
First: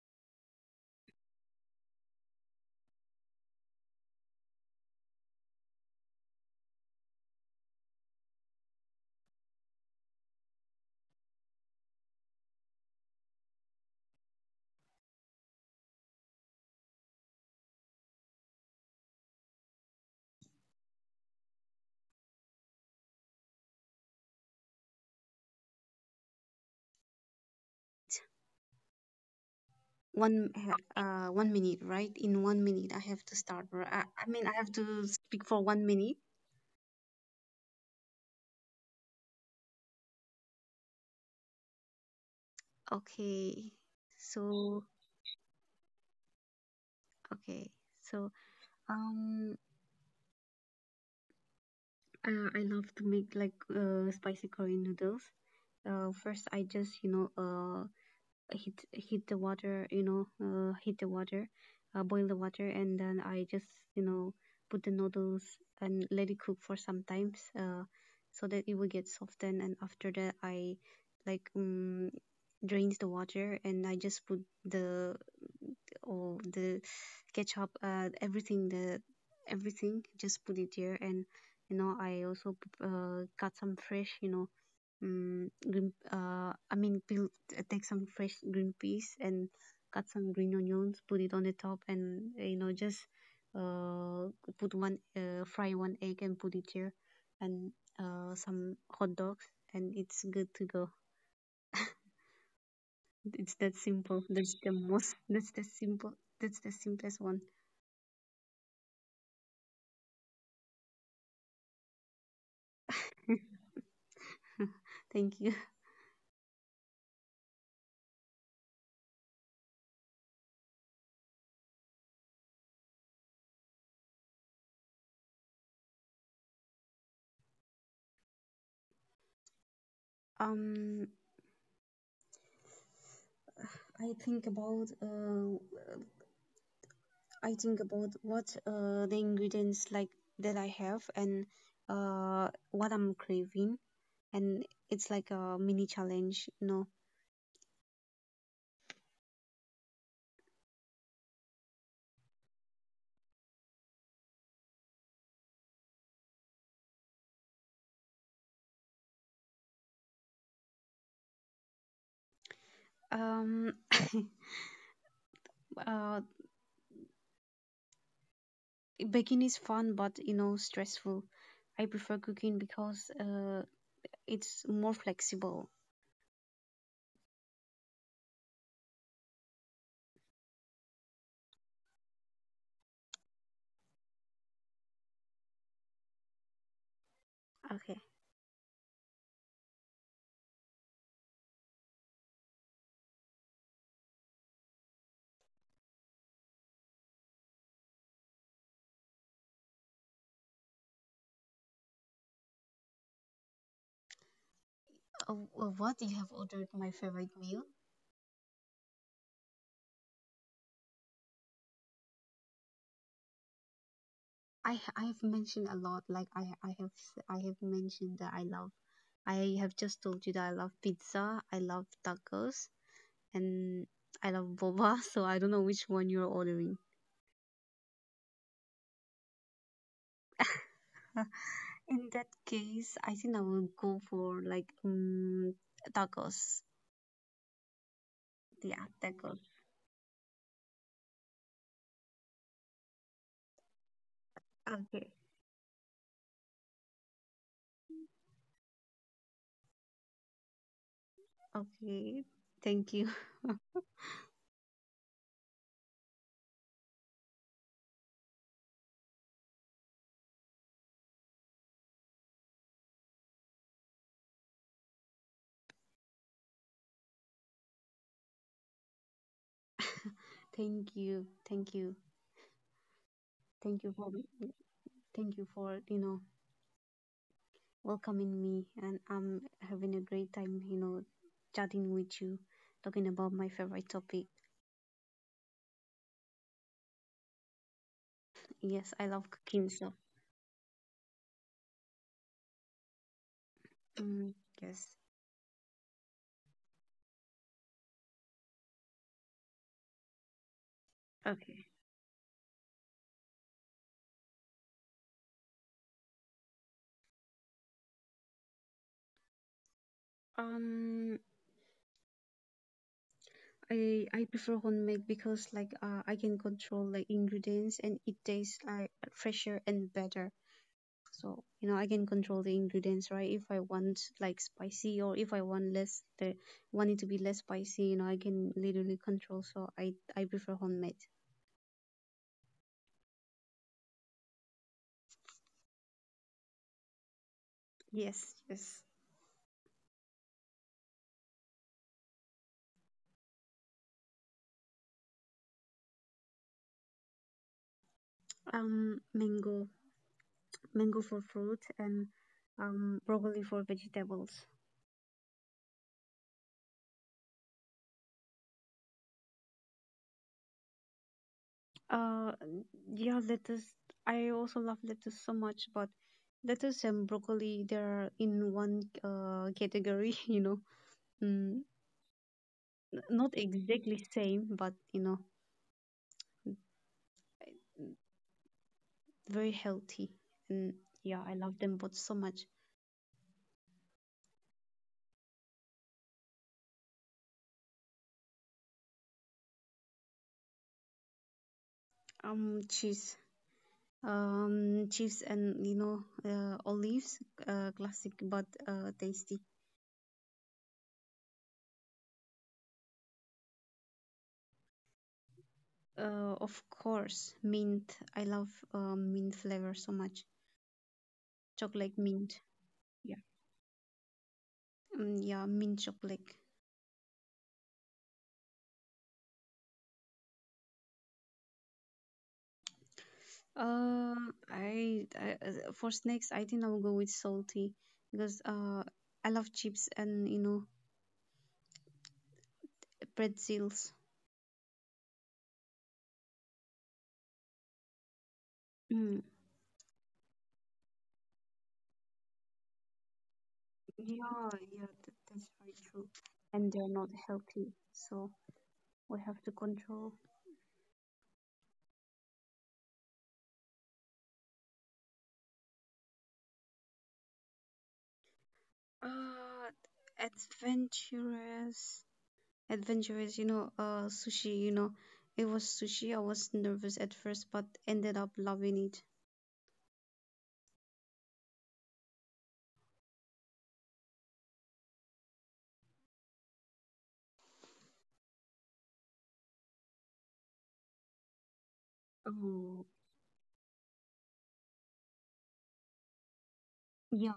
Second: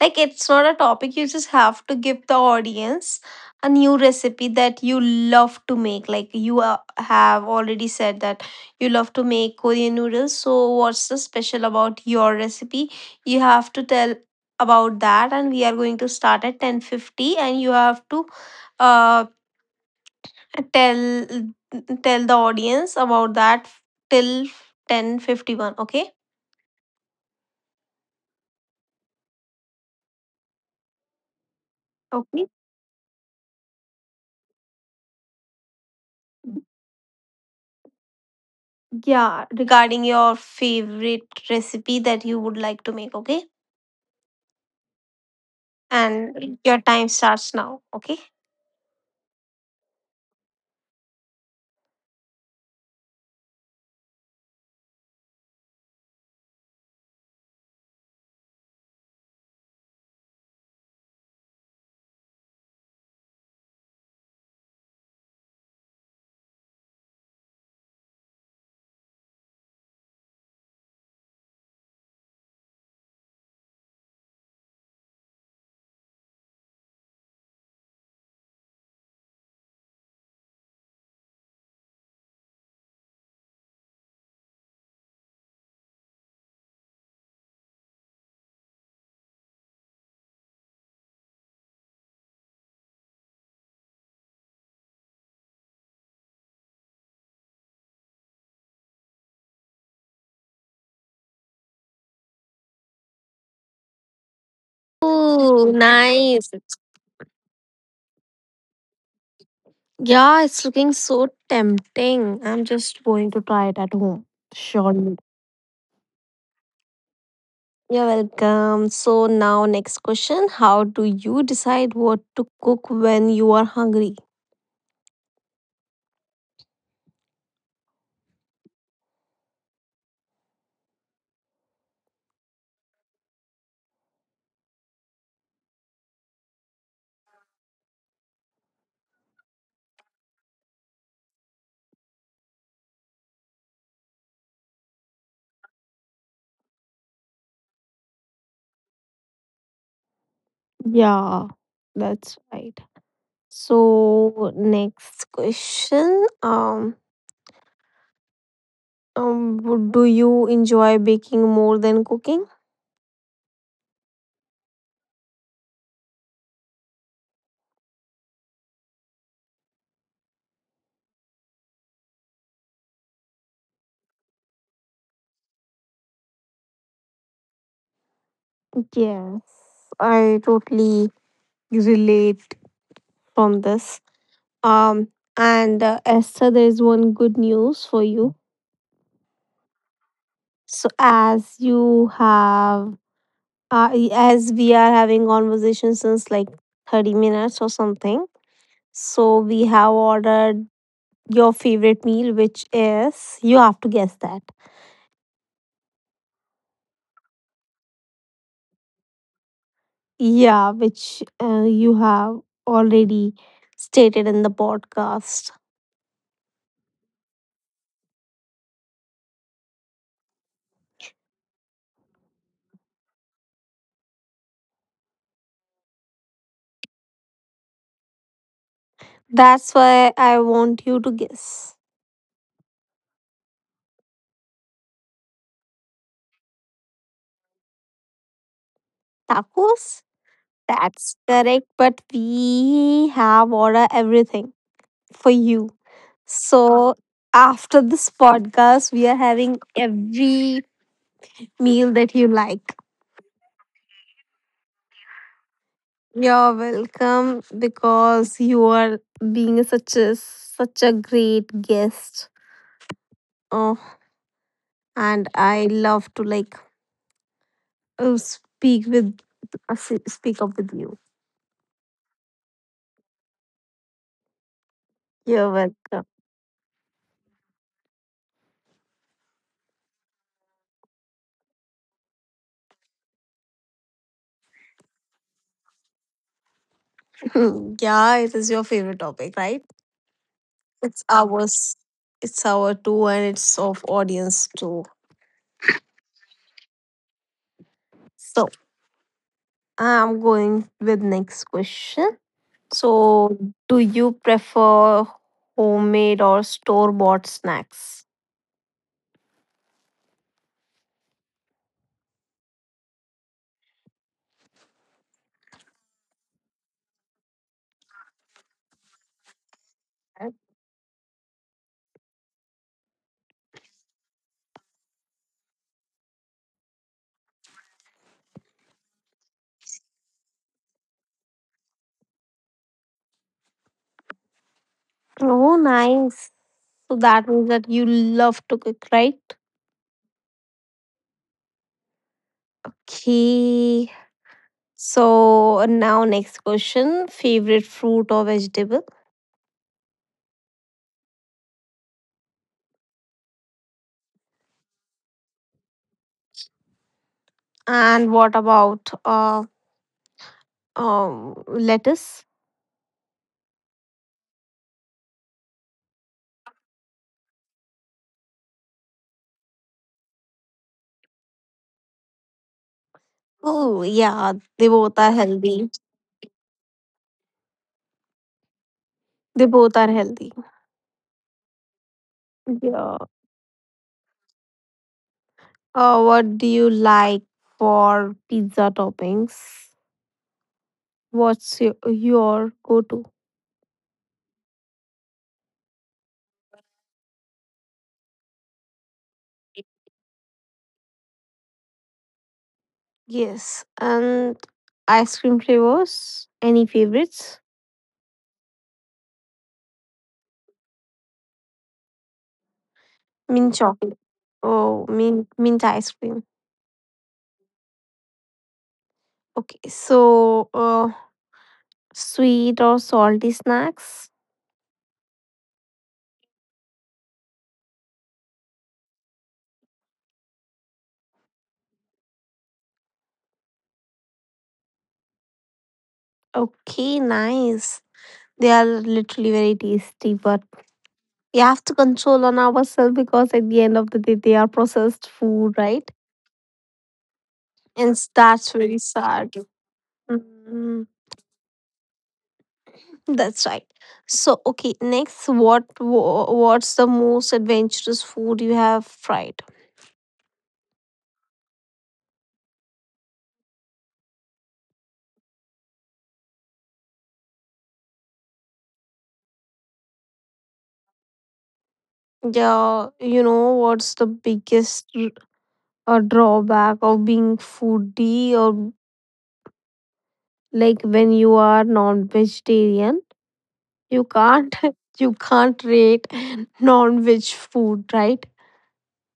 Speaker 1: Like, it's not a topic, you just have to give the audience a new recipe that you love to make. Like, you have already said that you love to make Korean noodles. So, what's the special about your recipe? You have to tell about that, and we are going to start at 10:50 and you have to uh tell tell the audience about that till 10:51, okay?
Speaker 2: One 1 minute,
Speaker 1: Okay,
Speaker 2: right? In 1 minute, I have to start. I mean, I have to speak for 1 minute.
Speaker 1: yeah, regarding your favorite recipe that you would like to make, okay.
Speaker 2: Okay. So
Speaker 1: And your time starts now, okay?
Speaker 2: okay. So um, I love to make like spicy Korean noodles. First I just you know hit the water, you know, hit the water, boil the water, and then I just you know put the noodles and let it cook for some times, so that it will get softened. And after that I like drains the water, and I just put the all the ketchup, everything, just put it there. And you know I also got some fresh, you know, Mm, green, I mean, peel, take some fresh green peas and cut some green onions, put it on the top, and you know, just uh, put one, fry one egg and put it here, and some hot dogs, and it's good to go. It's that simple.
Speaker 1: Oh,
Speaker 2: That's the
Speaker 1: nice.
Speaker 2: most. That's the simple. That's the simplest one.
Speaker 1: Yeah, it's looking so tempting. I'm just going to try it at home. Surely.
Speaker 2: Thank you.
Speaker 1: You're welcome. So now, next question: how do you decide what to cook when you are hungry?
Speaker 2: Um, I think about uh, I think about what the ingredients like that I have and what I'm craving, and it's like a mini challenge, you know.
Speaker 1: Yeah, that's right. So, next question. Do you enjoy baking more than cooking?
Speaker 2: Um, uh, Baking is fun, but you know, stressful. I prefer cooking because it's more flexible.
Speaker 1: Yes, I totally relate from this. Um, and Esther, there is one good news for you.
Speaker 2: Okay.
Speaker 1: So as you have, as we are having conversation since like 30 minutes or something, so we have ordered your favorite meal, which is, you have to guess that.
Speaker 2: Uh, what you have ordered my favorite meal?
Speaker 1: Yeah, which you have already stated in the podcast.
Speaker 2: I have mentioned a lot. Like I have mentioned that I love. I have just told you that I love pizza. I love tacos. And I love boba, so I don't know which one you're ordering.
Speaker 1: That's why I want you to guess.
Speaker 2: In that case, I think I will go for like tacos.
Speaker 1: Tacos?
Speaker 2: Yeah, tacos.
Speaker 1: That's correct, but we have ordered everything for you.
Speaker 2: Okay.
Speaker 1: So after this podcast, we are having every meal that you like.
Speaker 2: Okay. Thank you.
Speaker 1: You're welcome because you are being such a great guest. Oh, and I love to like speak with speak up with you.
Speaker 2: Thank you. Thank you.
Speaker 1: You're
Speaker 2: Thank you for
Speaker 1: welcome.
Speaker 2: Thank you for, you know, welcoming me, and I'm having a great time, you know, chatting with you, talking about my favorite topic.
Speaker 1: Yeah, it is your favorite topic, right?
Speaker 2: Yes, I
Speaker 1: It's
Speaker 2: love cooking, so
Speaker 1: ours. It's our too, and it's of audience too.
Speaker 2: mm, yes.
Speaker 1: So I'm going with next question. So,
Speaker 2: Okay.
Speaker 1: do you prefer homemade or store bought snacks?
Speaker 2: Um, I prefer homemade because like I can control like ingredients and it tastes like fresher and better. So you know I can control the ingredients, right? If I want like spicy, or if I want less, the want it to be less spicy, you know I can literally control. So I prefer homemade.
Speaker 1: Oh, nice. So that means that you love to cook, right?
Speaker 2: Yes, yes.
Speaker 1: Okay. So now, next question: favorite fruit or vegetable,
Speaker 2: Um, mango, Mango for fruit and broccoli for vegetables.
Speaker 1: and what about lettuce?
Speaker 2: Uh, yeah, lettuce. I also love lettuce so much, but lettuce and broccoli, they're in one category, you know. Mm,
Speaker 1: Oh yeah, they
Speaker 2: n-
Speaker 1: both
Speaker 2: not
Speaker 1: are healthy.
Speaker 2: exactly same, but you know,
Speaker 1: They both are healthy.
Speaker 2: very healthy. And
Speaker 1: Yeah.
Speaker 2: yeah, I love them both so much.
Speaker 1: What do you like for pizza toppings? What's your go-to?
Speaker 2: Cheese. Cheese and you know, olives, classic but tasty.
Speaker 1: Yes, and ice cream flavors. Any favorites?
Speaker 2: Of course, mint. I love mint flavor so much.
Speaker 1: Mint
Speaker 2: Chocolate
Speaker 1: chocolate.
Speaker 2: mint.
Speaker 1: Oh,
Speaker 2: Yeah.
Speaker 1: mint ice cream.
Speaker 2: Mm, yeah, mint chocolate.
Speaker 1: Okay, so sweet or salty snacks.
Speaker 2: I For snacks, I think I will go with salty because I love chips and you know pretzels.
Speaker 1: Okay, nice. They are literally very tasty, but
Speaker 2: Mm,
Speaker 1: we have to control on ourselves because at the end of the day, they are processed food, right?
Speaker 2: yeah, yeah, that's very true.
Speaker 1: And
Speaker 2: And
Speaker 1: that's
Speaker 2: they're
Speaker 1: very
Speaker 2: not
Speaker 1: sad.
Speaker 2: healthy, so
Speaker 1: Mm,
Speaker 2: we have to control.
Speaker 1: that's right. So, okay, next, what's the most adventurous food you have tried?
Speaker 2: Uh, adventurous, Adventurous. You know, it was sushi. I was nervous at first, but ended up loving it.
Speaker 1: Yeah, you know what's the biggest drawback of being foodie or like when you are non-vegetarian, you can't
Speaker 2: Oh,
Speaker 1: you can't rate non-veg food, right?
Speaker 2: yeah.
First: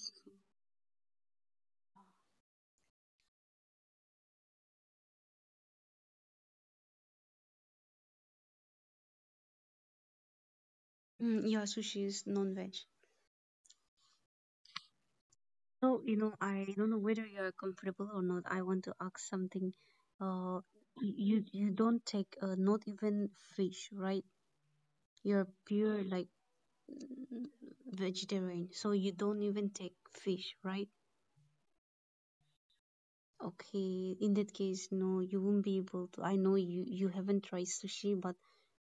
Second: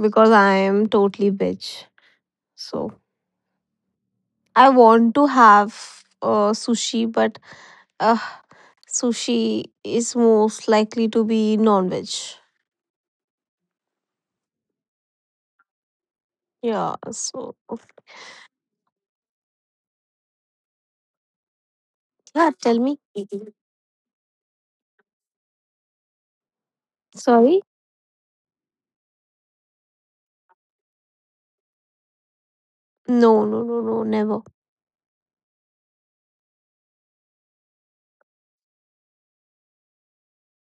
Speaker 1: Because I am totally veg. So I want to have sushi, but uh, sushi is most likely to be non-veg.
Speaker 2: Mm, yeah, sushi is non-veg.
Speaker 1: Yeah,
Speaker 2: So, you
Speaker 1: so
Speaker 2: know, I don't know whether you're comfortable or not. I want to ask something. Uh,
Speaker 1: yeah, tell me.
Speaker 2: you you don't take not even fish, right? You're
Speaker 1: Sorry?
Speaker 2: pure like n- vegetarian, so you don't even take fish, right?
Speaker 1: No, no, no, no, never.
Speaker 2: Okay, in that case, no, you won't be able to. I know you haven't tried sushi, but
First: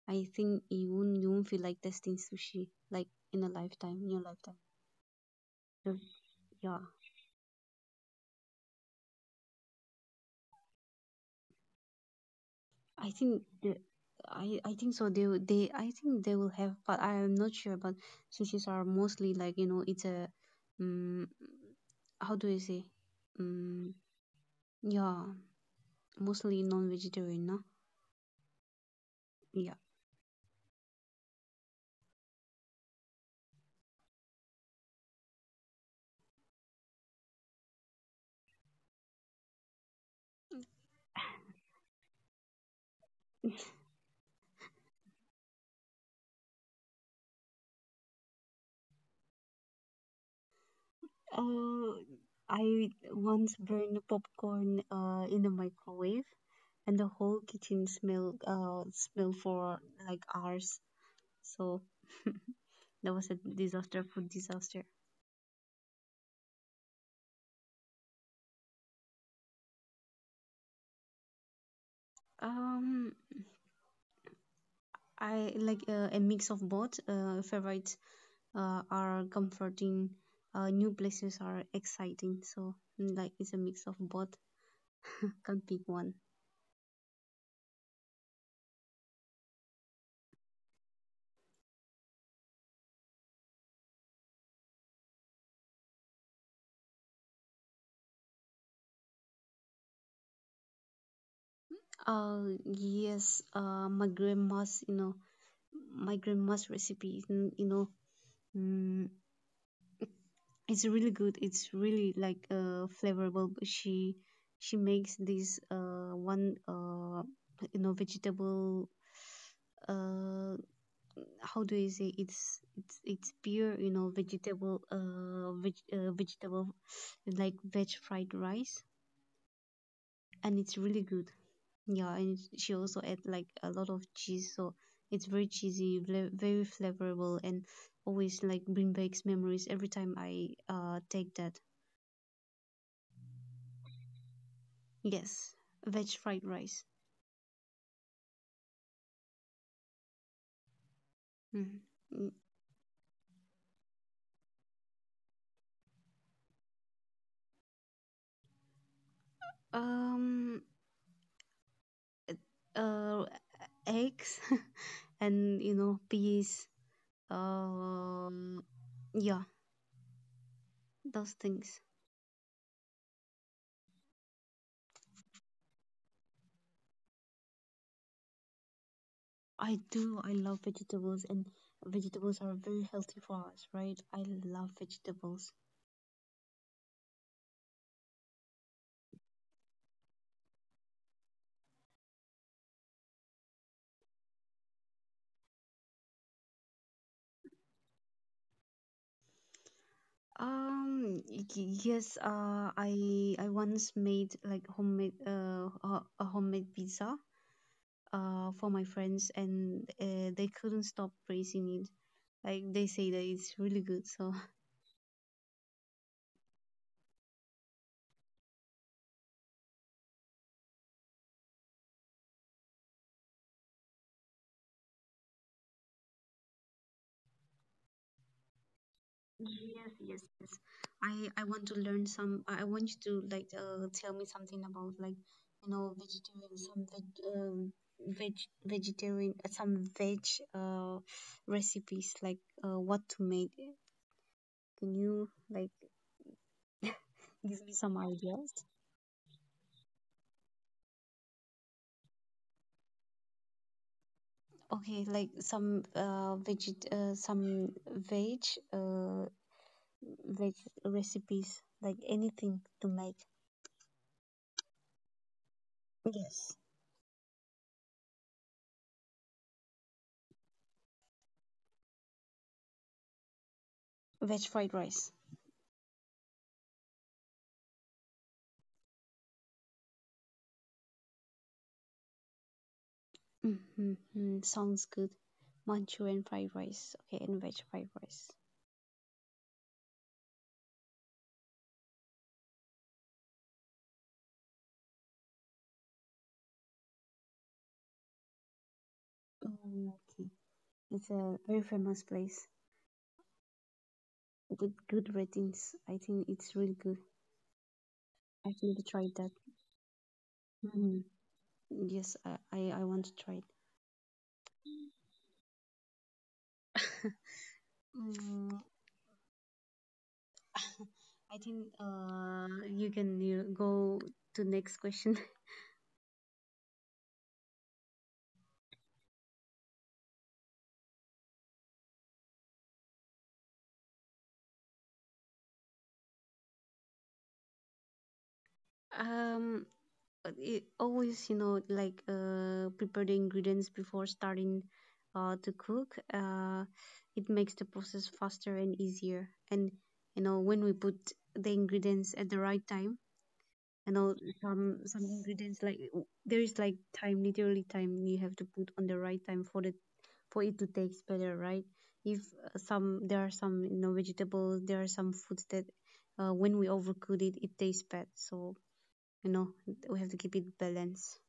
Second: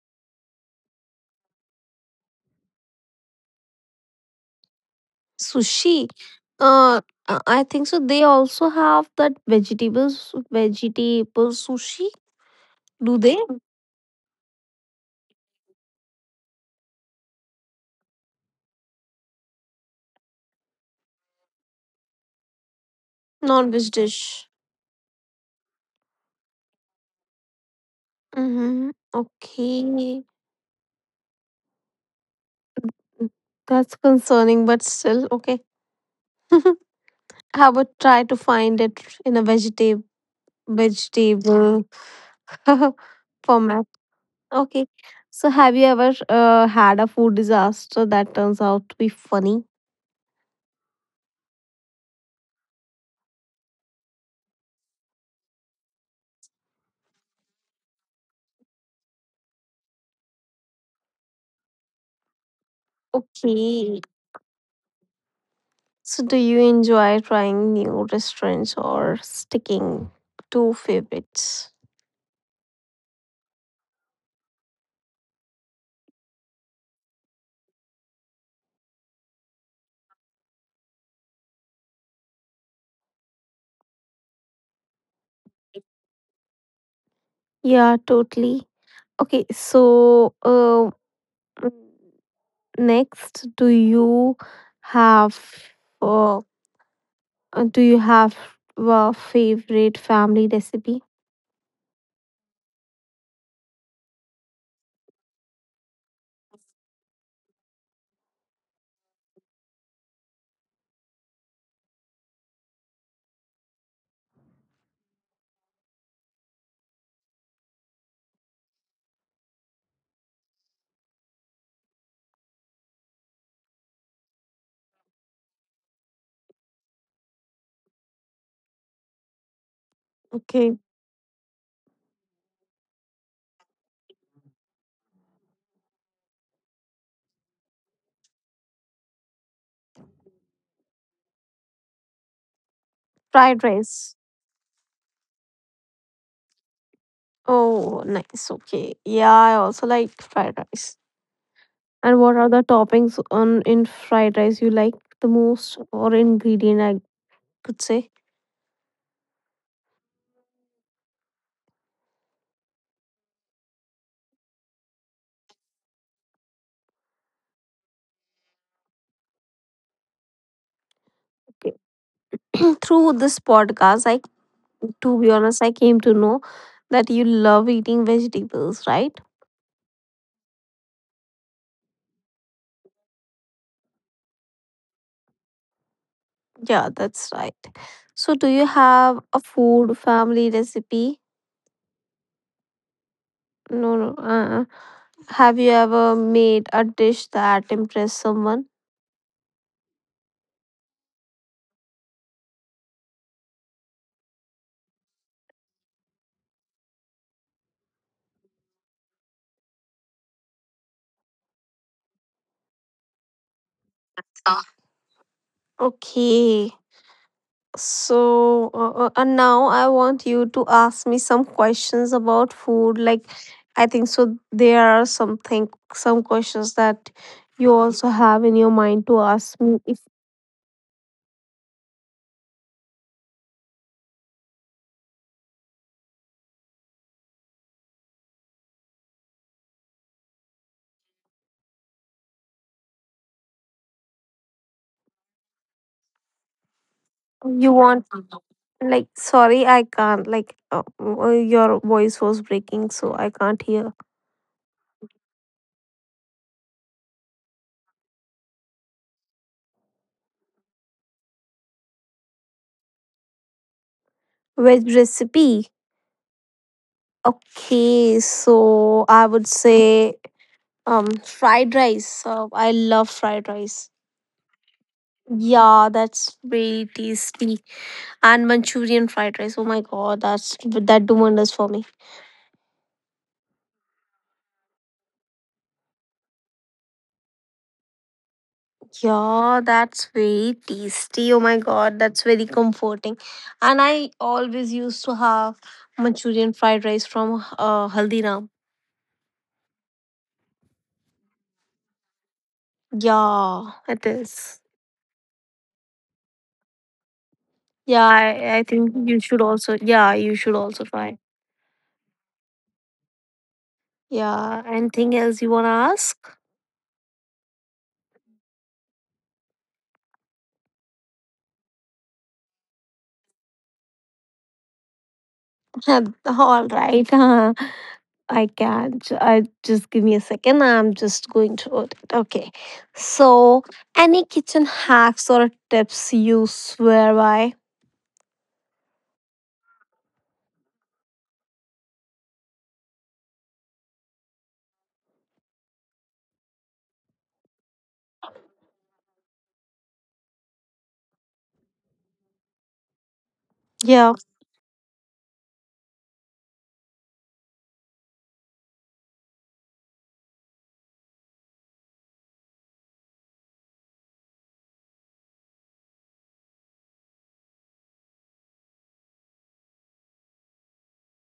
Speaker 2: I think you won't feel like testing sushi like in a lifetime, in your lifetime.
Speaker 1: Sushi,
Speaker 2: Just yeah.
Speaker 1: uh I think so they also have that vegetable sushi.
Speaker 2: I
Speaker 1: Do they?
Speaker 2: think the- I think so they I think they will have, but I am not sure. But sushis are mostly like you know, it's a um how do you say,
Speaker 1: Non-veg
Speaker 2: um
Speaker 1: dish.
Speaker 2: yeah, mostly non-vegetarian, no?
Speaker 1: Mm-hmm.
Speaker 2: Yeah,
Speaker 1: Okay, that's concerning but still okay. I would try to find it in a vegetable format. Okay. So have you ever had a food disaster that turns out to be funny?
Speaker 2: uh I once burned popcorn in the microwave, and the whole kitchen smell for like hours, so that was a disaster,
Speaker 1: Okay.
Speaker 2: food disaster.
Speaker 1: So, do you enjoy trying new restaurants or sticking to favorites?
Speaker 2: Um, I like a mix of both. Favorites are comforting, new places are exciting. So, mm, like, it's a mix of both. Can't pick one.
Speaker 1: Yeah, totally. Okay, so mm, next, have uh, do you have a favorite family recipe?
Speaker 2: Yes, my grandma's, you know, my grandma's recipe, mm, you know, mm, it's really good. It's really like flavorful. She makes this one you know vegetable, uh how do you say, it's pure, you know, vegetable, vegetable, like veg fried rice. And it's
Speaker 1: Okay,
Speaker 2: really good. Yeah, she also add like a lot of cheese, so it's very cheesy, very flavorable, and always like bring back memories every time I take that.
Speaker 1: fried rice.
Speaker 2: Yes, veg fried rice.
Speaker 1: Oh, nice. Okay, yeah, I also like fried rice.
Speaker 2: Mhm.
Speaker 1: And
Speaker 2: Mm,
Speaker 1: what are the toppings on in fried rice you like the most, or ingredient I could say?
Speaker 2: um uh Eggs and you know peas, um yeah, those things.
Speaker 1: Through this podcast, I to be honest, I came to know that you love eating vegetables, right?
Speaker 2: I do. I love vegetables, and vegetables are very healthy for us, right? I love vegetables.
Speaker 1: Yeah, that's right. So, do you have a food family recipe? No, no. Have you ever made a dish that impressed someone?
Speaker 2: Um. y- Yes. I once made like homemade a homemade pizza for my friends, and they couldn't stop praising it. Like they say that it's really good. So
Speaker 1: Ah, okay. So, and now I want you to ask me some questions about food. Like, I think so. There are something, some questions that you also have in your mind to ask me
Speaker 2: yes,
Speaker 1: if
Speaker 2: yes, yes. I want to learn some. I want you to like tell me something about like you know vegetarian, some veg vegetarian, some veg uh recipes, like what to make. Can you like give me
Speaker 1: you
Speaker 2: some
Speaker 1: want.
Speaker 2: ideas?
Speaker 1: Like, sorry, I can't. Like, your voice was breaking, so I can't hear.
Speaker 2: Okay, like some veget some veg uh veg recipes, like anything to make.
Speaker 1: Veg recipe.
Speaker 2: Yes,
Speaker 1: Okay, so I would say fried rice. I love fried rice.
Speaker 2: veg fried rice.
Speaker 1: Yeah, that's very tasty. And Manchurian fried rice. Oh my god, that's that do wonders for me.
Speaker 2: Mm-hmm. Sounds good. Manchurian fried rice. Okay, and veg fried rice.
Speaker 1: Yeah, that's very tasty. Oh my god, that's very comforting. And I always used to have Manchurian fried rice from Haldiram.
Speaker 2: Oh, okay. It's a very famous place
Speaker 1: Yeah, it
Speaker 2: with
Speaker 1: is.
Speaker 2: good ratings. I think it's really good.
Speaker 1: Yeah,
Speaker 2: I've
Speaker 1: I
Speaker 2: never
Speaker 1: think
Speaker 2: tried
Speaker 1: you
Speaker 2: that.
Speaker 1: should also. Yeah, you should also
Speaker 2: Mm.
Speaker 1: try.
Speaker 2: Yes, I want to try it.
Speaker 1: Yeah, anything else you wanna ask?
Speaker 2: mm, I think you can you go to next question.
Speaker 1: All right. I can't. I just, give me a second. I'm just going through it. Okay. So, any kitchen hacks or tips you swear by?
Speaker 2: Um, it always you know like prepare the ingredients before starting to cook, it makes the process faster and easier. And you know when we put the ingredients at the right time, you
Speaker 1: Yeah.
Speaker 2: know, some ingredients like there is like time, literally time you have to put on the right time for the for it to taste better, right? If some there are some, you know, vegetables, there are some foods that when we overcook it, it tastes bad, so you know we have to keep it balanced.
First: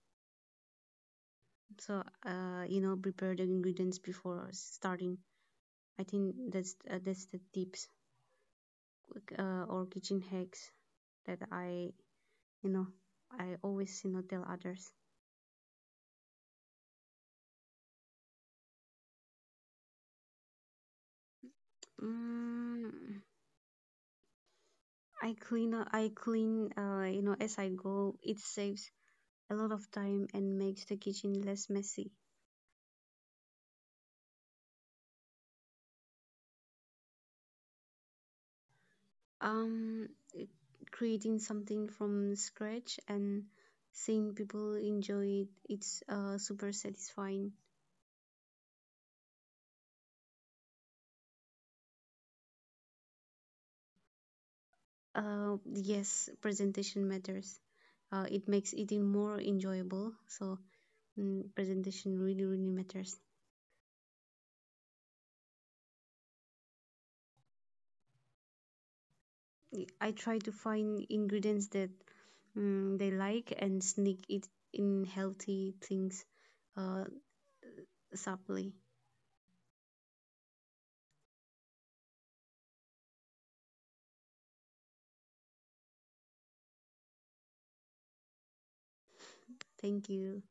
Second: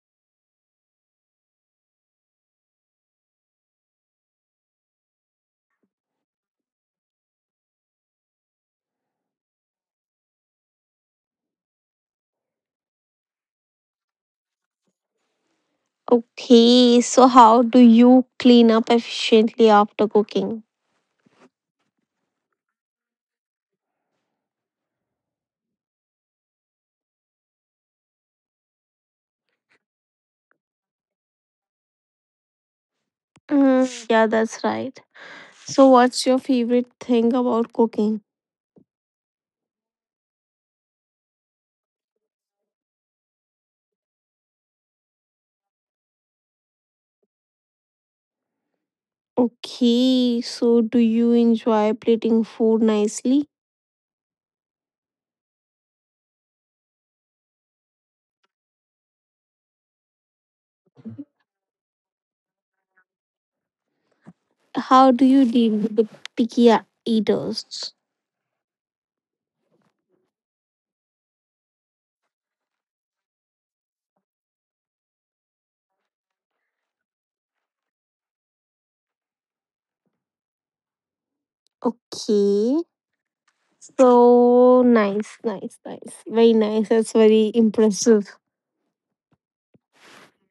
Speaker 2: So, you know, prepare the ingredients before starting. I think that's the tips, like, or kitchen hacks that I, you know, I always you know tell others.
Speaker 1: Okay. So, how do you clean up efficiently after cooking?
Speaker 2: Mm, I clean, you know, as I go. It saves a lot of time and makes the kitchen less messy.
Speaker 1: Mm, yeah, that's right. So, what's your favorite thing about cooking?
Speaker 2: Um, creating something from scratch and seeing people enjoy it's super satisfying.
Speaker 1: Okay, so do you enjoy plating food nicely?
Speaker 2: Yes, presentation matters. It makes eating more enjoyable. So, presentation really, really matters.
Speaker 1: How do you deal with the picky eaters?
Speaker 2: I try to find ingredients that they like, and sneak it in healthy things uh, subtly.
Speaker 1: Okay, so nice, nice, nice. Very nice. That's very impressive.
Speaker 2: Thank you.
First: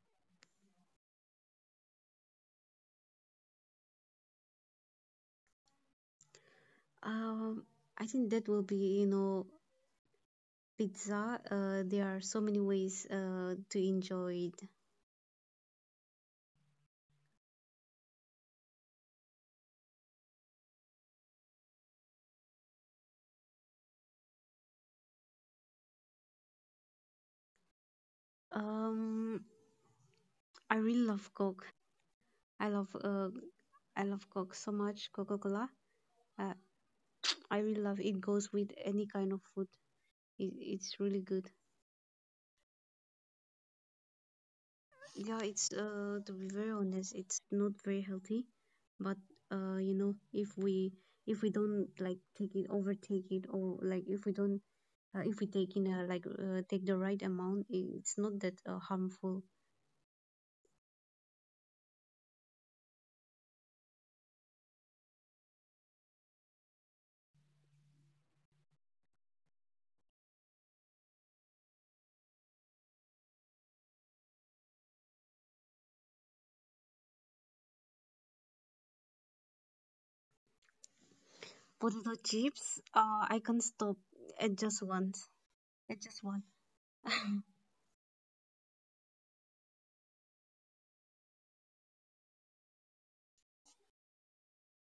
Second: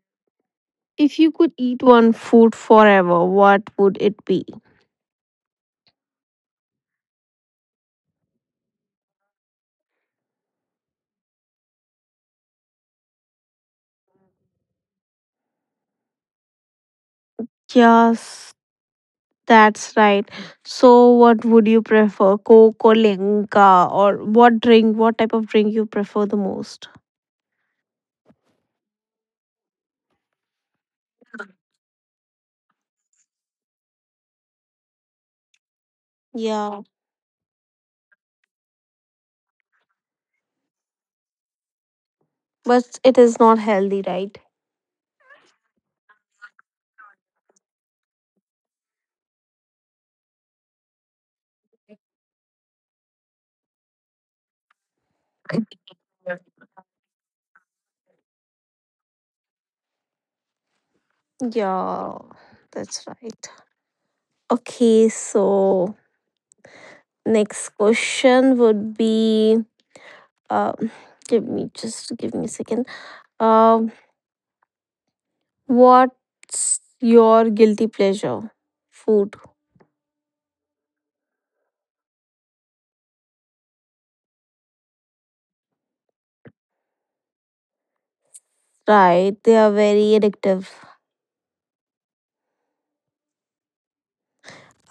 Speaker 1: If you could eat one food forever, what would it be?
Speaker 2: Um, I think that will be, you know, pizza. There are so many ways to enjoy it.
Speaker 1: Yes, that's right. So, what would you prefer? Coke or Lenka? Or what drink, what type of drink you prefer the most?
Speaker 2: Um, I really love Coke. I love Coke so much, Coca-Cola. Uh,
Speaker 1: Yeah,
Speaker 2: I really love it. Goes with any kind of food. It's really good.
Speaker 1: but it is not healthy, right?
Speaker 2: Yeah, it's to be very honest, it's not very healthy, but you know, if we don't like take it, overtake it, or like if we don't if we take in a like take the right amount, it's not that harmful.
Speaker 1: Yeah, that's right. Okay, so next question would be uh, give me, just give me a second. Um, what's your guilty pleasure? Food,
Speaker 2: Potato chips. I can't stop at just once. At just one.
Speaker 1: right? They are very addictive.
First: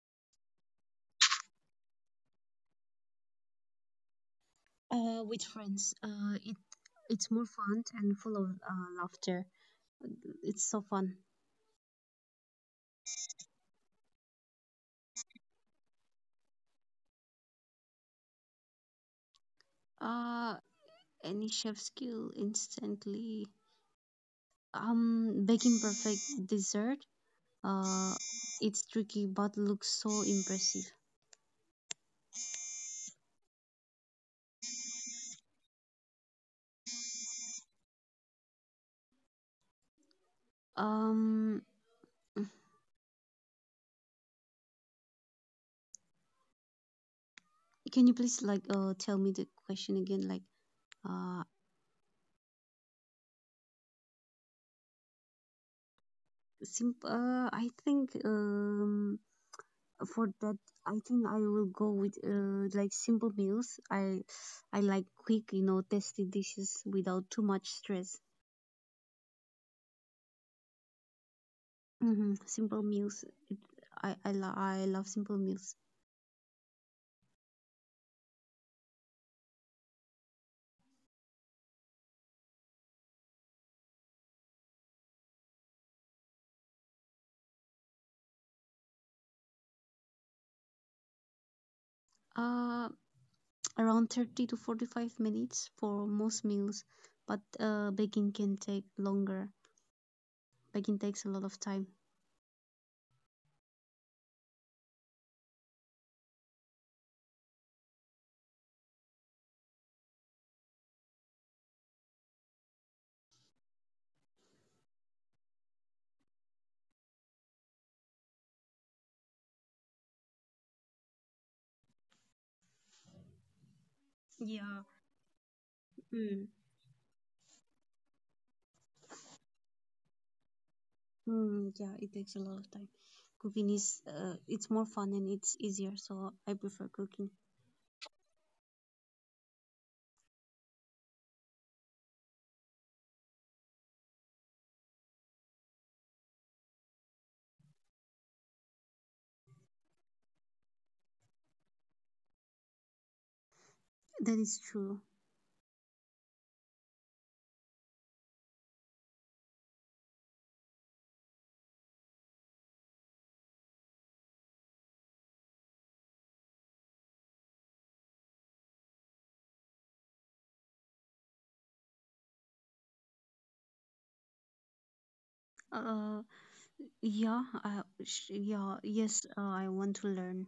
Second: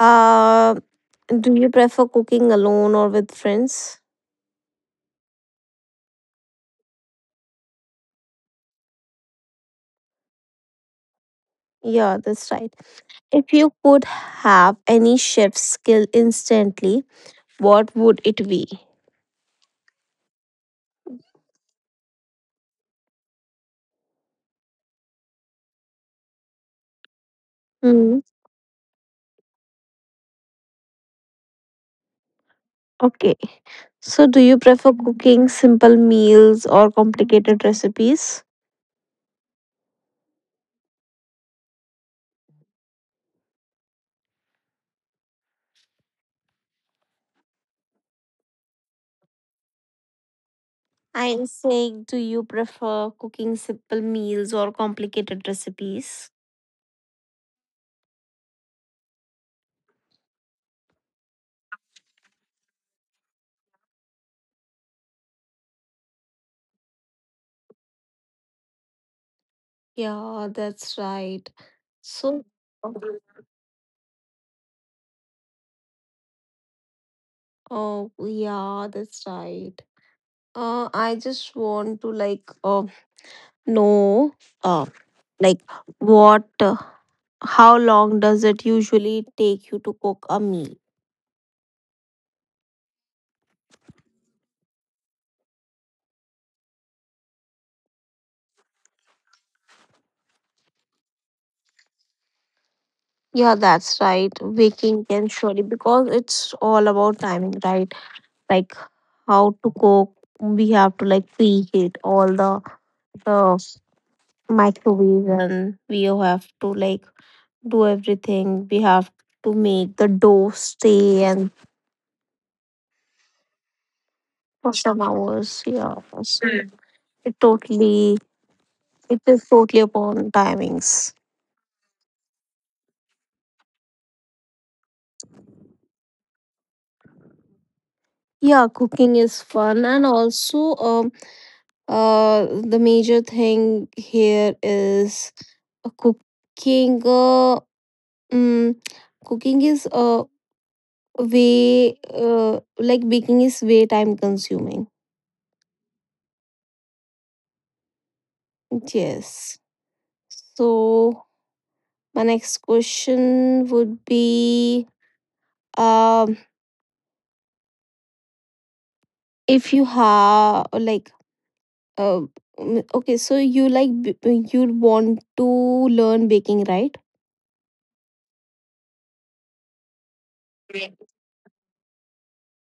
Speaker 1: Uh, do you prefer cooking alone or with friends?
Speaker 2: With friends. It's more fun and full of laughter. It's so fun.
Speaker 1: Yeah, that's right. If you could have any chef skill instantly, what would it be?
Speaker 2: Uh, any chef skill instantly. Baking perfect dessert. Uh,
Speaker 1: Hmm.
Speaker 2: it's tricky but looks so impressive.
Speaker 1: Okay. So, do you prefer cooking simple meals or complicated recipes?
Speaker 2: Um, can you please tell me the question again? Uh,
Speaker 1: I'm saying, do you prefer cooking simple meals or complicated recipes?
Speaker 2: I think for that I think I will go with like simple meals. I like quick, you know, tasty dishes without too much stress.
Speaker 1: Yeah, that's right.
Speaker 2: Mm-hmm.
Speaker 1: So,
Speaker 2: Simple
Speaker 1: mhm.
Speaker 2: meals. I love simple meals.
Speaker 1: Oh, yeah, that's right. I just want to like know, uh, like what how long does it usually take you to cook a meal?
Speaker 2: Uh Around 30 to 45 minutes for most meals, but baking can take longer. Baking takes a lot of time.
Speaker 1: Yeah, that's right. Baking can surely because it's all about timing, right? Like how to cook. We have to like preheat all the microwave, and we have to like do everything. We have to make the dough stay and for some
Speaker 2: Yeah.
Speaker 1: hours. Yeah. So, hmm,
Speaker 2: Mm.
Speaker 1: it totally it is totally upon timings.
Speaker 2: Mm, yeah, it takes a lot of time. Cooking is it's more fun and it's easier, so I prefer cooking.
Speaker 1: Yeah, cooking is fun and also the major thing here is cooking. Mm, cooking is way, like baking is way time consuming.
Speaker 2: That is true.
Speaker 1: Yes. So my next question would be um if you have like uh, okay, so you like you want to learn baking, right?
Speaker 2: Uh, yes, I want to learn.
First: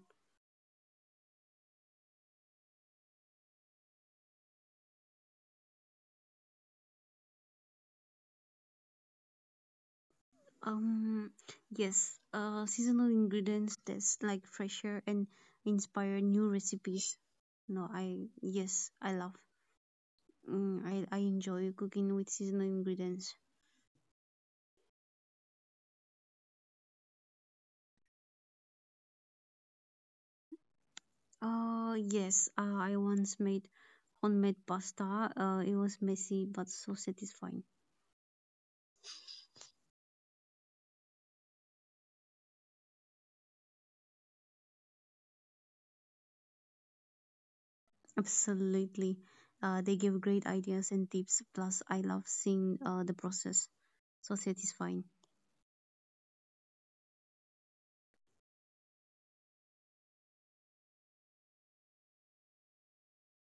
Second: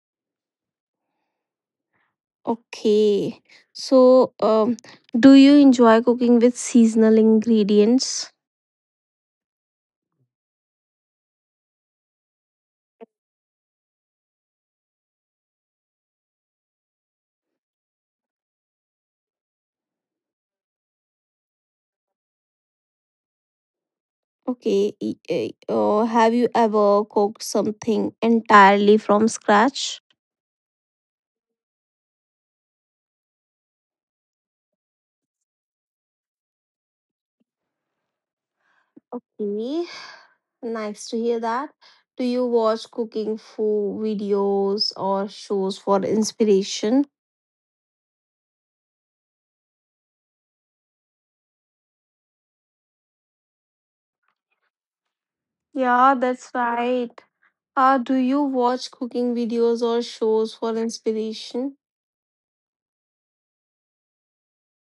Speaker 1: Okay. So, do you enjoy cooking with seasonal ingredients?
Speaker 2: Um, yes, seasonal ingredients, that's like fresher and inspire new recipes. No, I yes, I love. I enjoy cooking with seasonal ingredients.
Speaker 1: Okay. Have you ever cooked something entirely from scratch?
Speaker 2: Yes, I once made homemade pasta. It was messy but so satisfying.
Speaker 1: Okay. Nice to hear that. Do you watch cooking food videos or shows for inspiration?
Speaker 2: Absolutely. They give great ideas and tips. Plus, I love seeing the process. So
Speaker 1: Yeah, that's
Speaker 2: satisfying.
Speaker 1: right. Do you watch cooking videos or shows for inspiration?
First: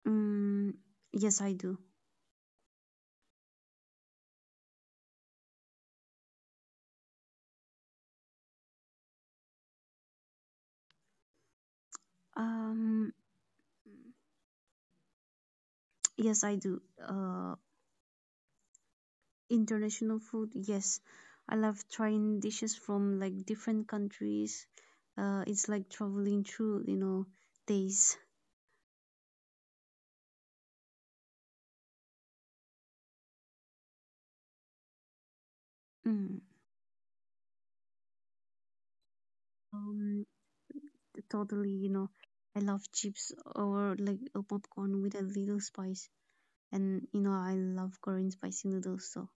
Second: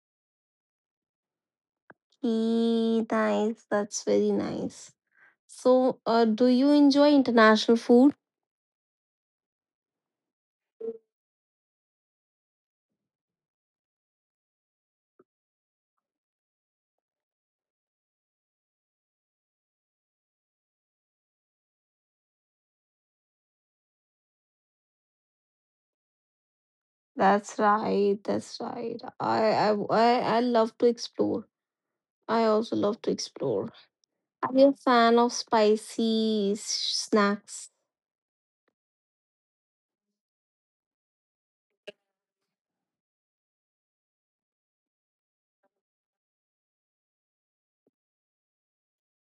Speaker 2: Mm, yes, I do.
Speaker 1: Okay, nice. That's very nice. So, do you enjoy international food? That's
Speaker 2: Um, yes, I do. International food, yes. I love trying dishes from like different countries. It's like traveling through, you know, days.
Speaker 1: right. That's right. I love to explore. I also love to explore. Are you a fan of
Speaker 2: Mm.
Speaker 1: spicy snacks?
Speaker 2: Um, Totally, you know, I love chips or like a popcorn with a little spice. And, you know, I love Korean spicy noodles, so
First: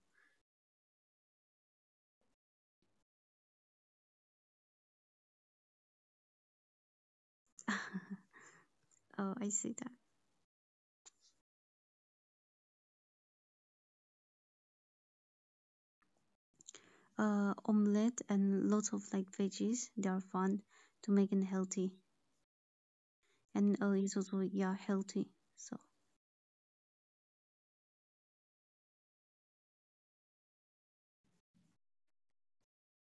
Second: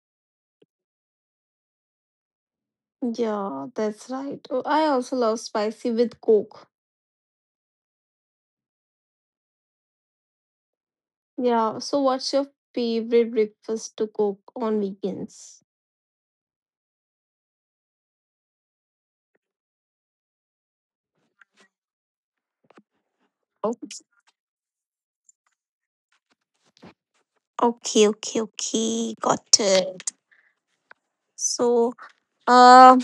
Speaker 1: Yeah, that's right. Oh, I also love spicy with Coke.
Speaker 2: I say that.
Speaker 1: Yeah. So, what's your favorite breakfast to cook on weekends?
Speaker 2: Omelette and lots of like veggies. They are fun to make and healthy.
Speaker 1: Oh,
Speaker 2: And it's also, yeah, healthy. So.
Speaker 1: okay, okay, okay. Got it. So, um,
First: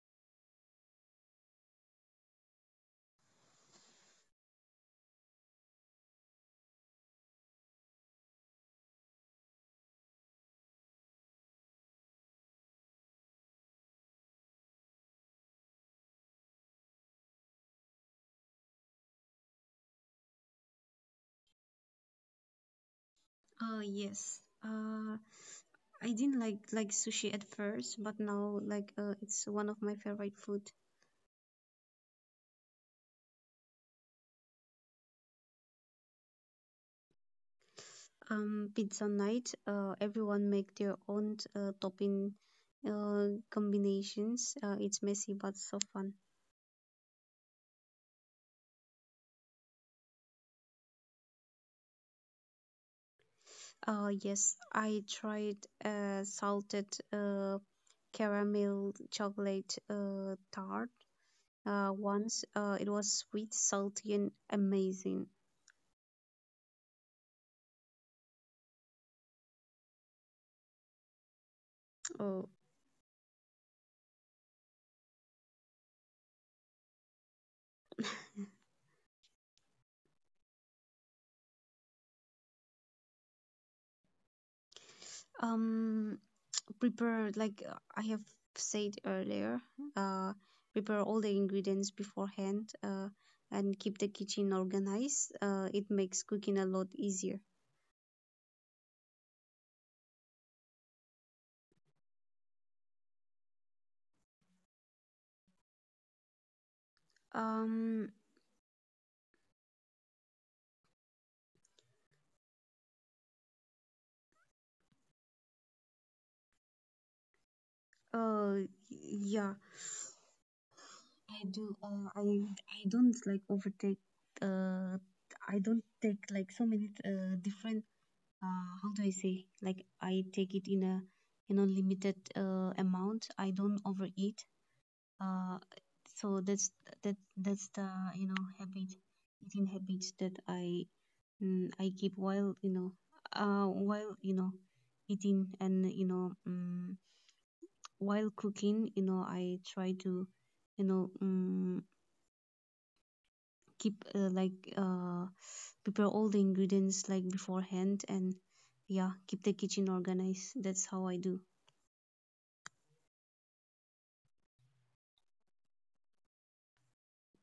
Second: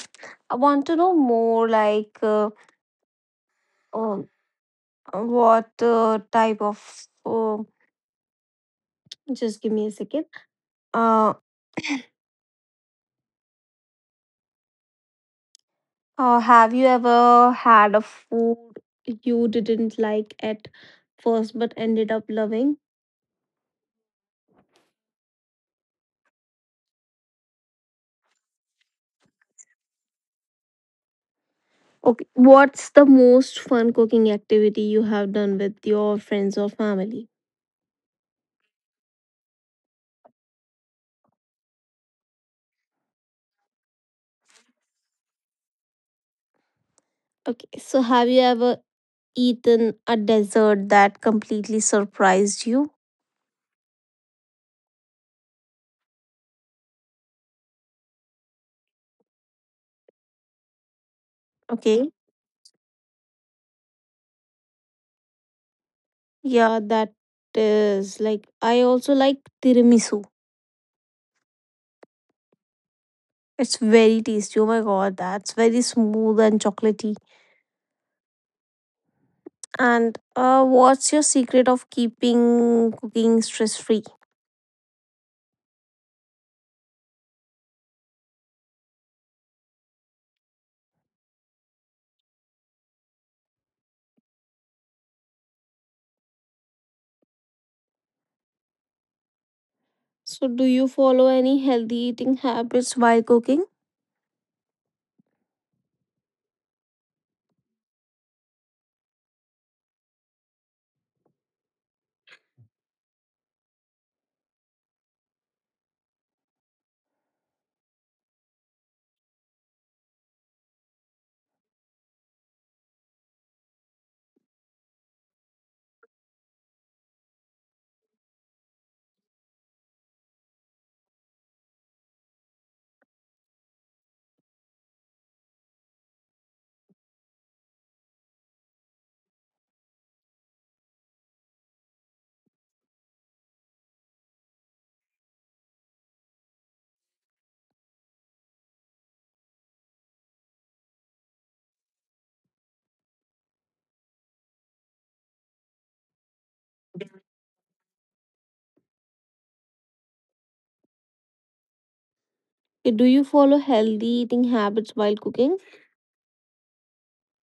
Speaker 1: I want to know more like um, what type of just give me a second. Uh, have you ever had a food you didn't like at first but ended up loving?
Speaker 2: Oh yes. I didn't like sushi at first, but now it's one of my favorite food.
Speaker 1: Okay, what's the most fun cooking activity you have done with your friends or family?
Speaker 2: Pizza night. Everyone make their own topping combinations. It's messy but so fun.
Speaker 1: Okay, so have you ever eaten a dessert that completely surprised you?
Speaker 2: Yes, I tried salted uh, caramel chocolate tart
Speaker 1: Okay,
Speaker 2: once. It was sweet, salty, and amazing.
Speaker 1: yeah, that is like I also like tiramisu.
Speaker 2: Oh,
Speaker 1: It's very tasty. Oh my god, that's very smooth and chocolatey. And what's your secret of keeping cooking stress free?
Speaker 2: um, prepare I have said earlier, uh, prepare all the ingredients beforehand, and keep the kitchen organized. It makes cooking a lot easier.
Speaker 1: So, do you follow any healthy eating habits while cooking?
Speaker 2: Um. Uh. Yeah. I do. I don't like overtake. Uh. I don't take like so many different. How do I say? Like I take it in a limited amount. I don't overeat. Uh, so that's the, you know, habit, eating habits that I I keep while, you know, while, you know, eating, and you know, while cooking, you know, I try to, you know, keep prepare all the ingredients like beforehand, and yeah, keep the kitchen organized. That's how I do.
Speaker 1: Okay, do you follow healthy eating habits while cooking?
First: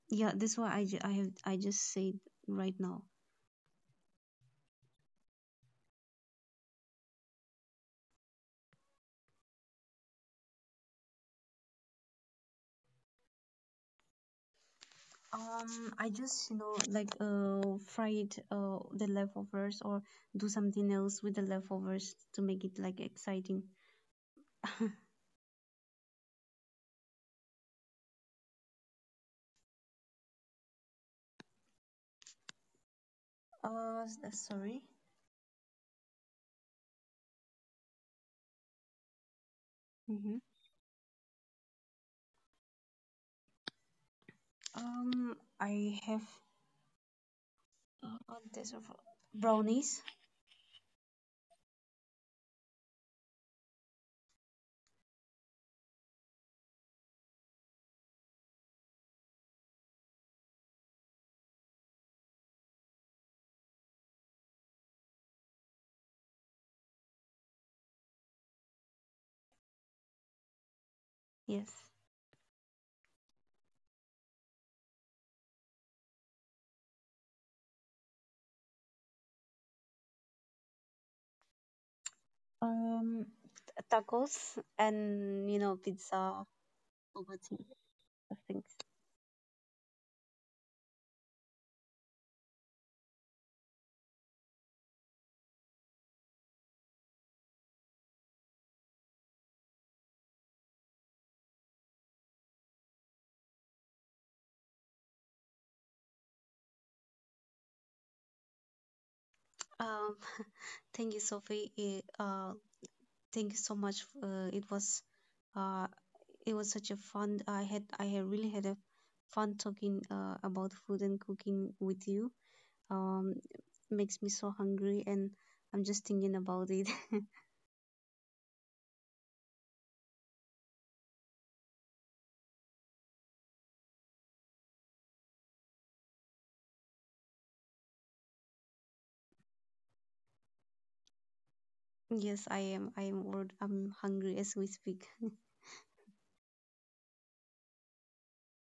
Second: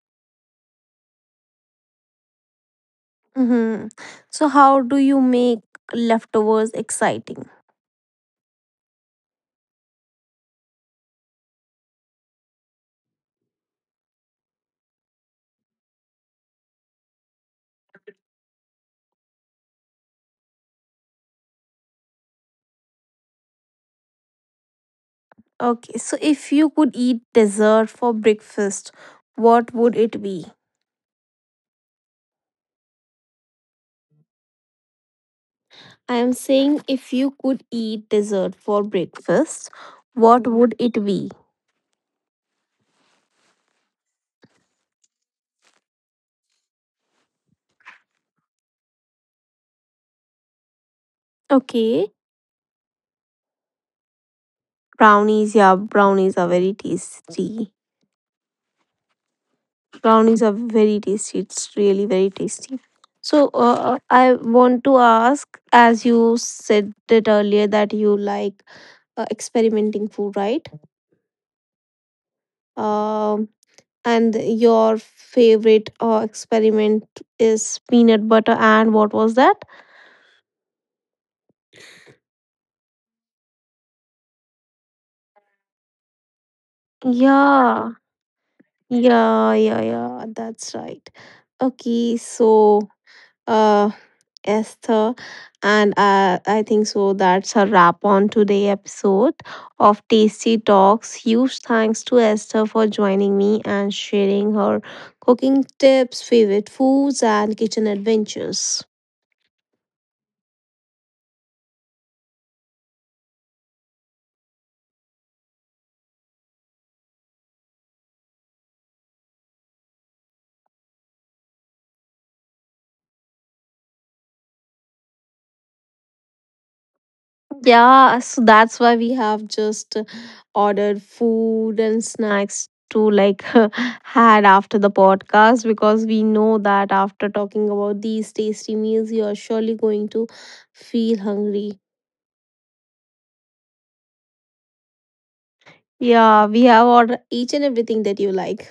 Speaker 2: Yeah, that's why I, I have, I just said right now.
Speaker 1: Mm-hmm. So, how do you make leftovers exciting?
Speaker 2: I just, you know, fry it, the leftovers, or do something else with the leftovers to make it like exciting.
Speaker 1: Okay, so if you could eat dessert for breakfast, what would it be?
Speaker 2: Sorry.
Speaker 1: I am saying if you could eat dessert for breakfast,
Speaker 2: Mm-hmm.
Speaker 1: what, mhm, would it be?
Speaker 2: I have this of brownies.
Speaker 1: Okay, brownies, yeah, brownies are very tasty. Brownies are very tasty. It's really very tasty. So I want to ask, as you said it earlier, that you like experimenting food, right?
Speaker 2: Yes.
Speaker 1: Um, and your favorite experiment is peanut butter and what was that?
Speaker 2: Um, t- tacos and you know pizza, bubble tea,
Speaker 1: Yeah,
Speaker 2: those things.
Speaker 1: yeah, yeah, yeah. That's right. Okay, so uh, Esther. And I think so that's a wrap on today episode of Tasty Talks. Huge thanks to Esther for joining me and sharing her cooking tips, favorite foods, and kitchen adventures.
Speaker 2: Um, thank you, Sophie. Thank you so much. It was uh, it was such a fun. I had really had a fun talking about food and cooking with you. Um, Makes me so hungry, and I'm just thinking about it.
Speaker 1: Yeah, so that's why we have just ordered food and snacks to like had after the podcast because we know that after talking about these tasty meals, you are surely going to feel hungry.
Speaker 2: Yes, I am. I am. I'm hungry as we speak.
Speaker 1: Yeah, we have order each and everything that you like.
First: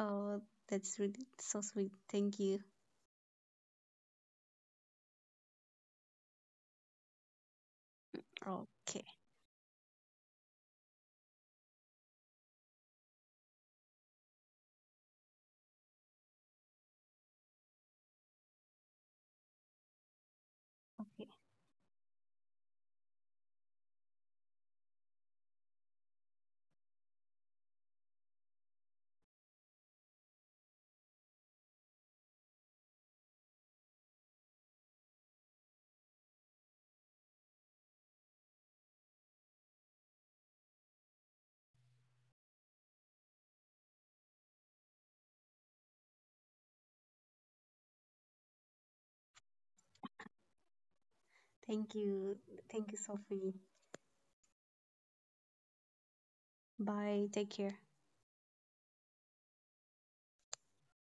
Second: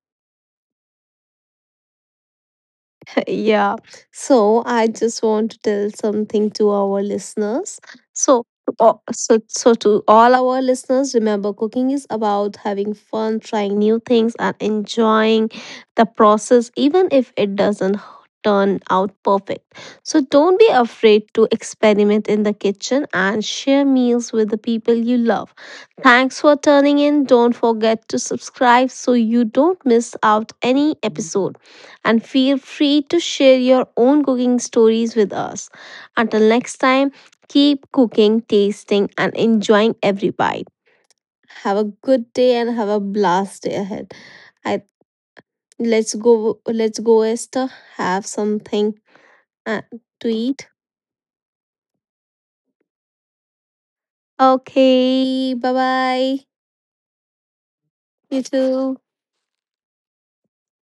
Speaker 2: Oh, that's really so sweet. Thank you.
Speaker 1: Yeah. So I just want to tell something to our listeners. So,
Speaker 2: Okay.
Speaker 1: so to all our listeners, remember cooking is about having fun, trying new things, and enjoying the process, even if it doesn't turn out perfect. So don't be afraid
Speaker 2: Okay.
Speaker 1: to experiment in the kitchen and share meals with the people you love. Thanks for turning in. Don't forget to subscribe so you don't miss out any episode and feel free to share your own cooking stories with us. Until next time, keep cooking, tasting, and enjoying every bite. Have a good day and have a blast day ahead. I let's go Esther, have something uh, to eat.
Speaker 2: Thank you. Thank you, Sophie.
Speaker 1: Okay, bye bye.
Speaker 2: Bye. Take care.
Speaker 1: You too.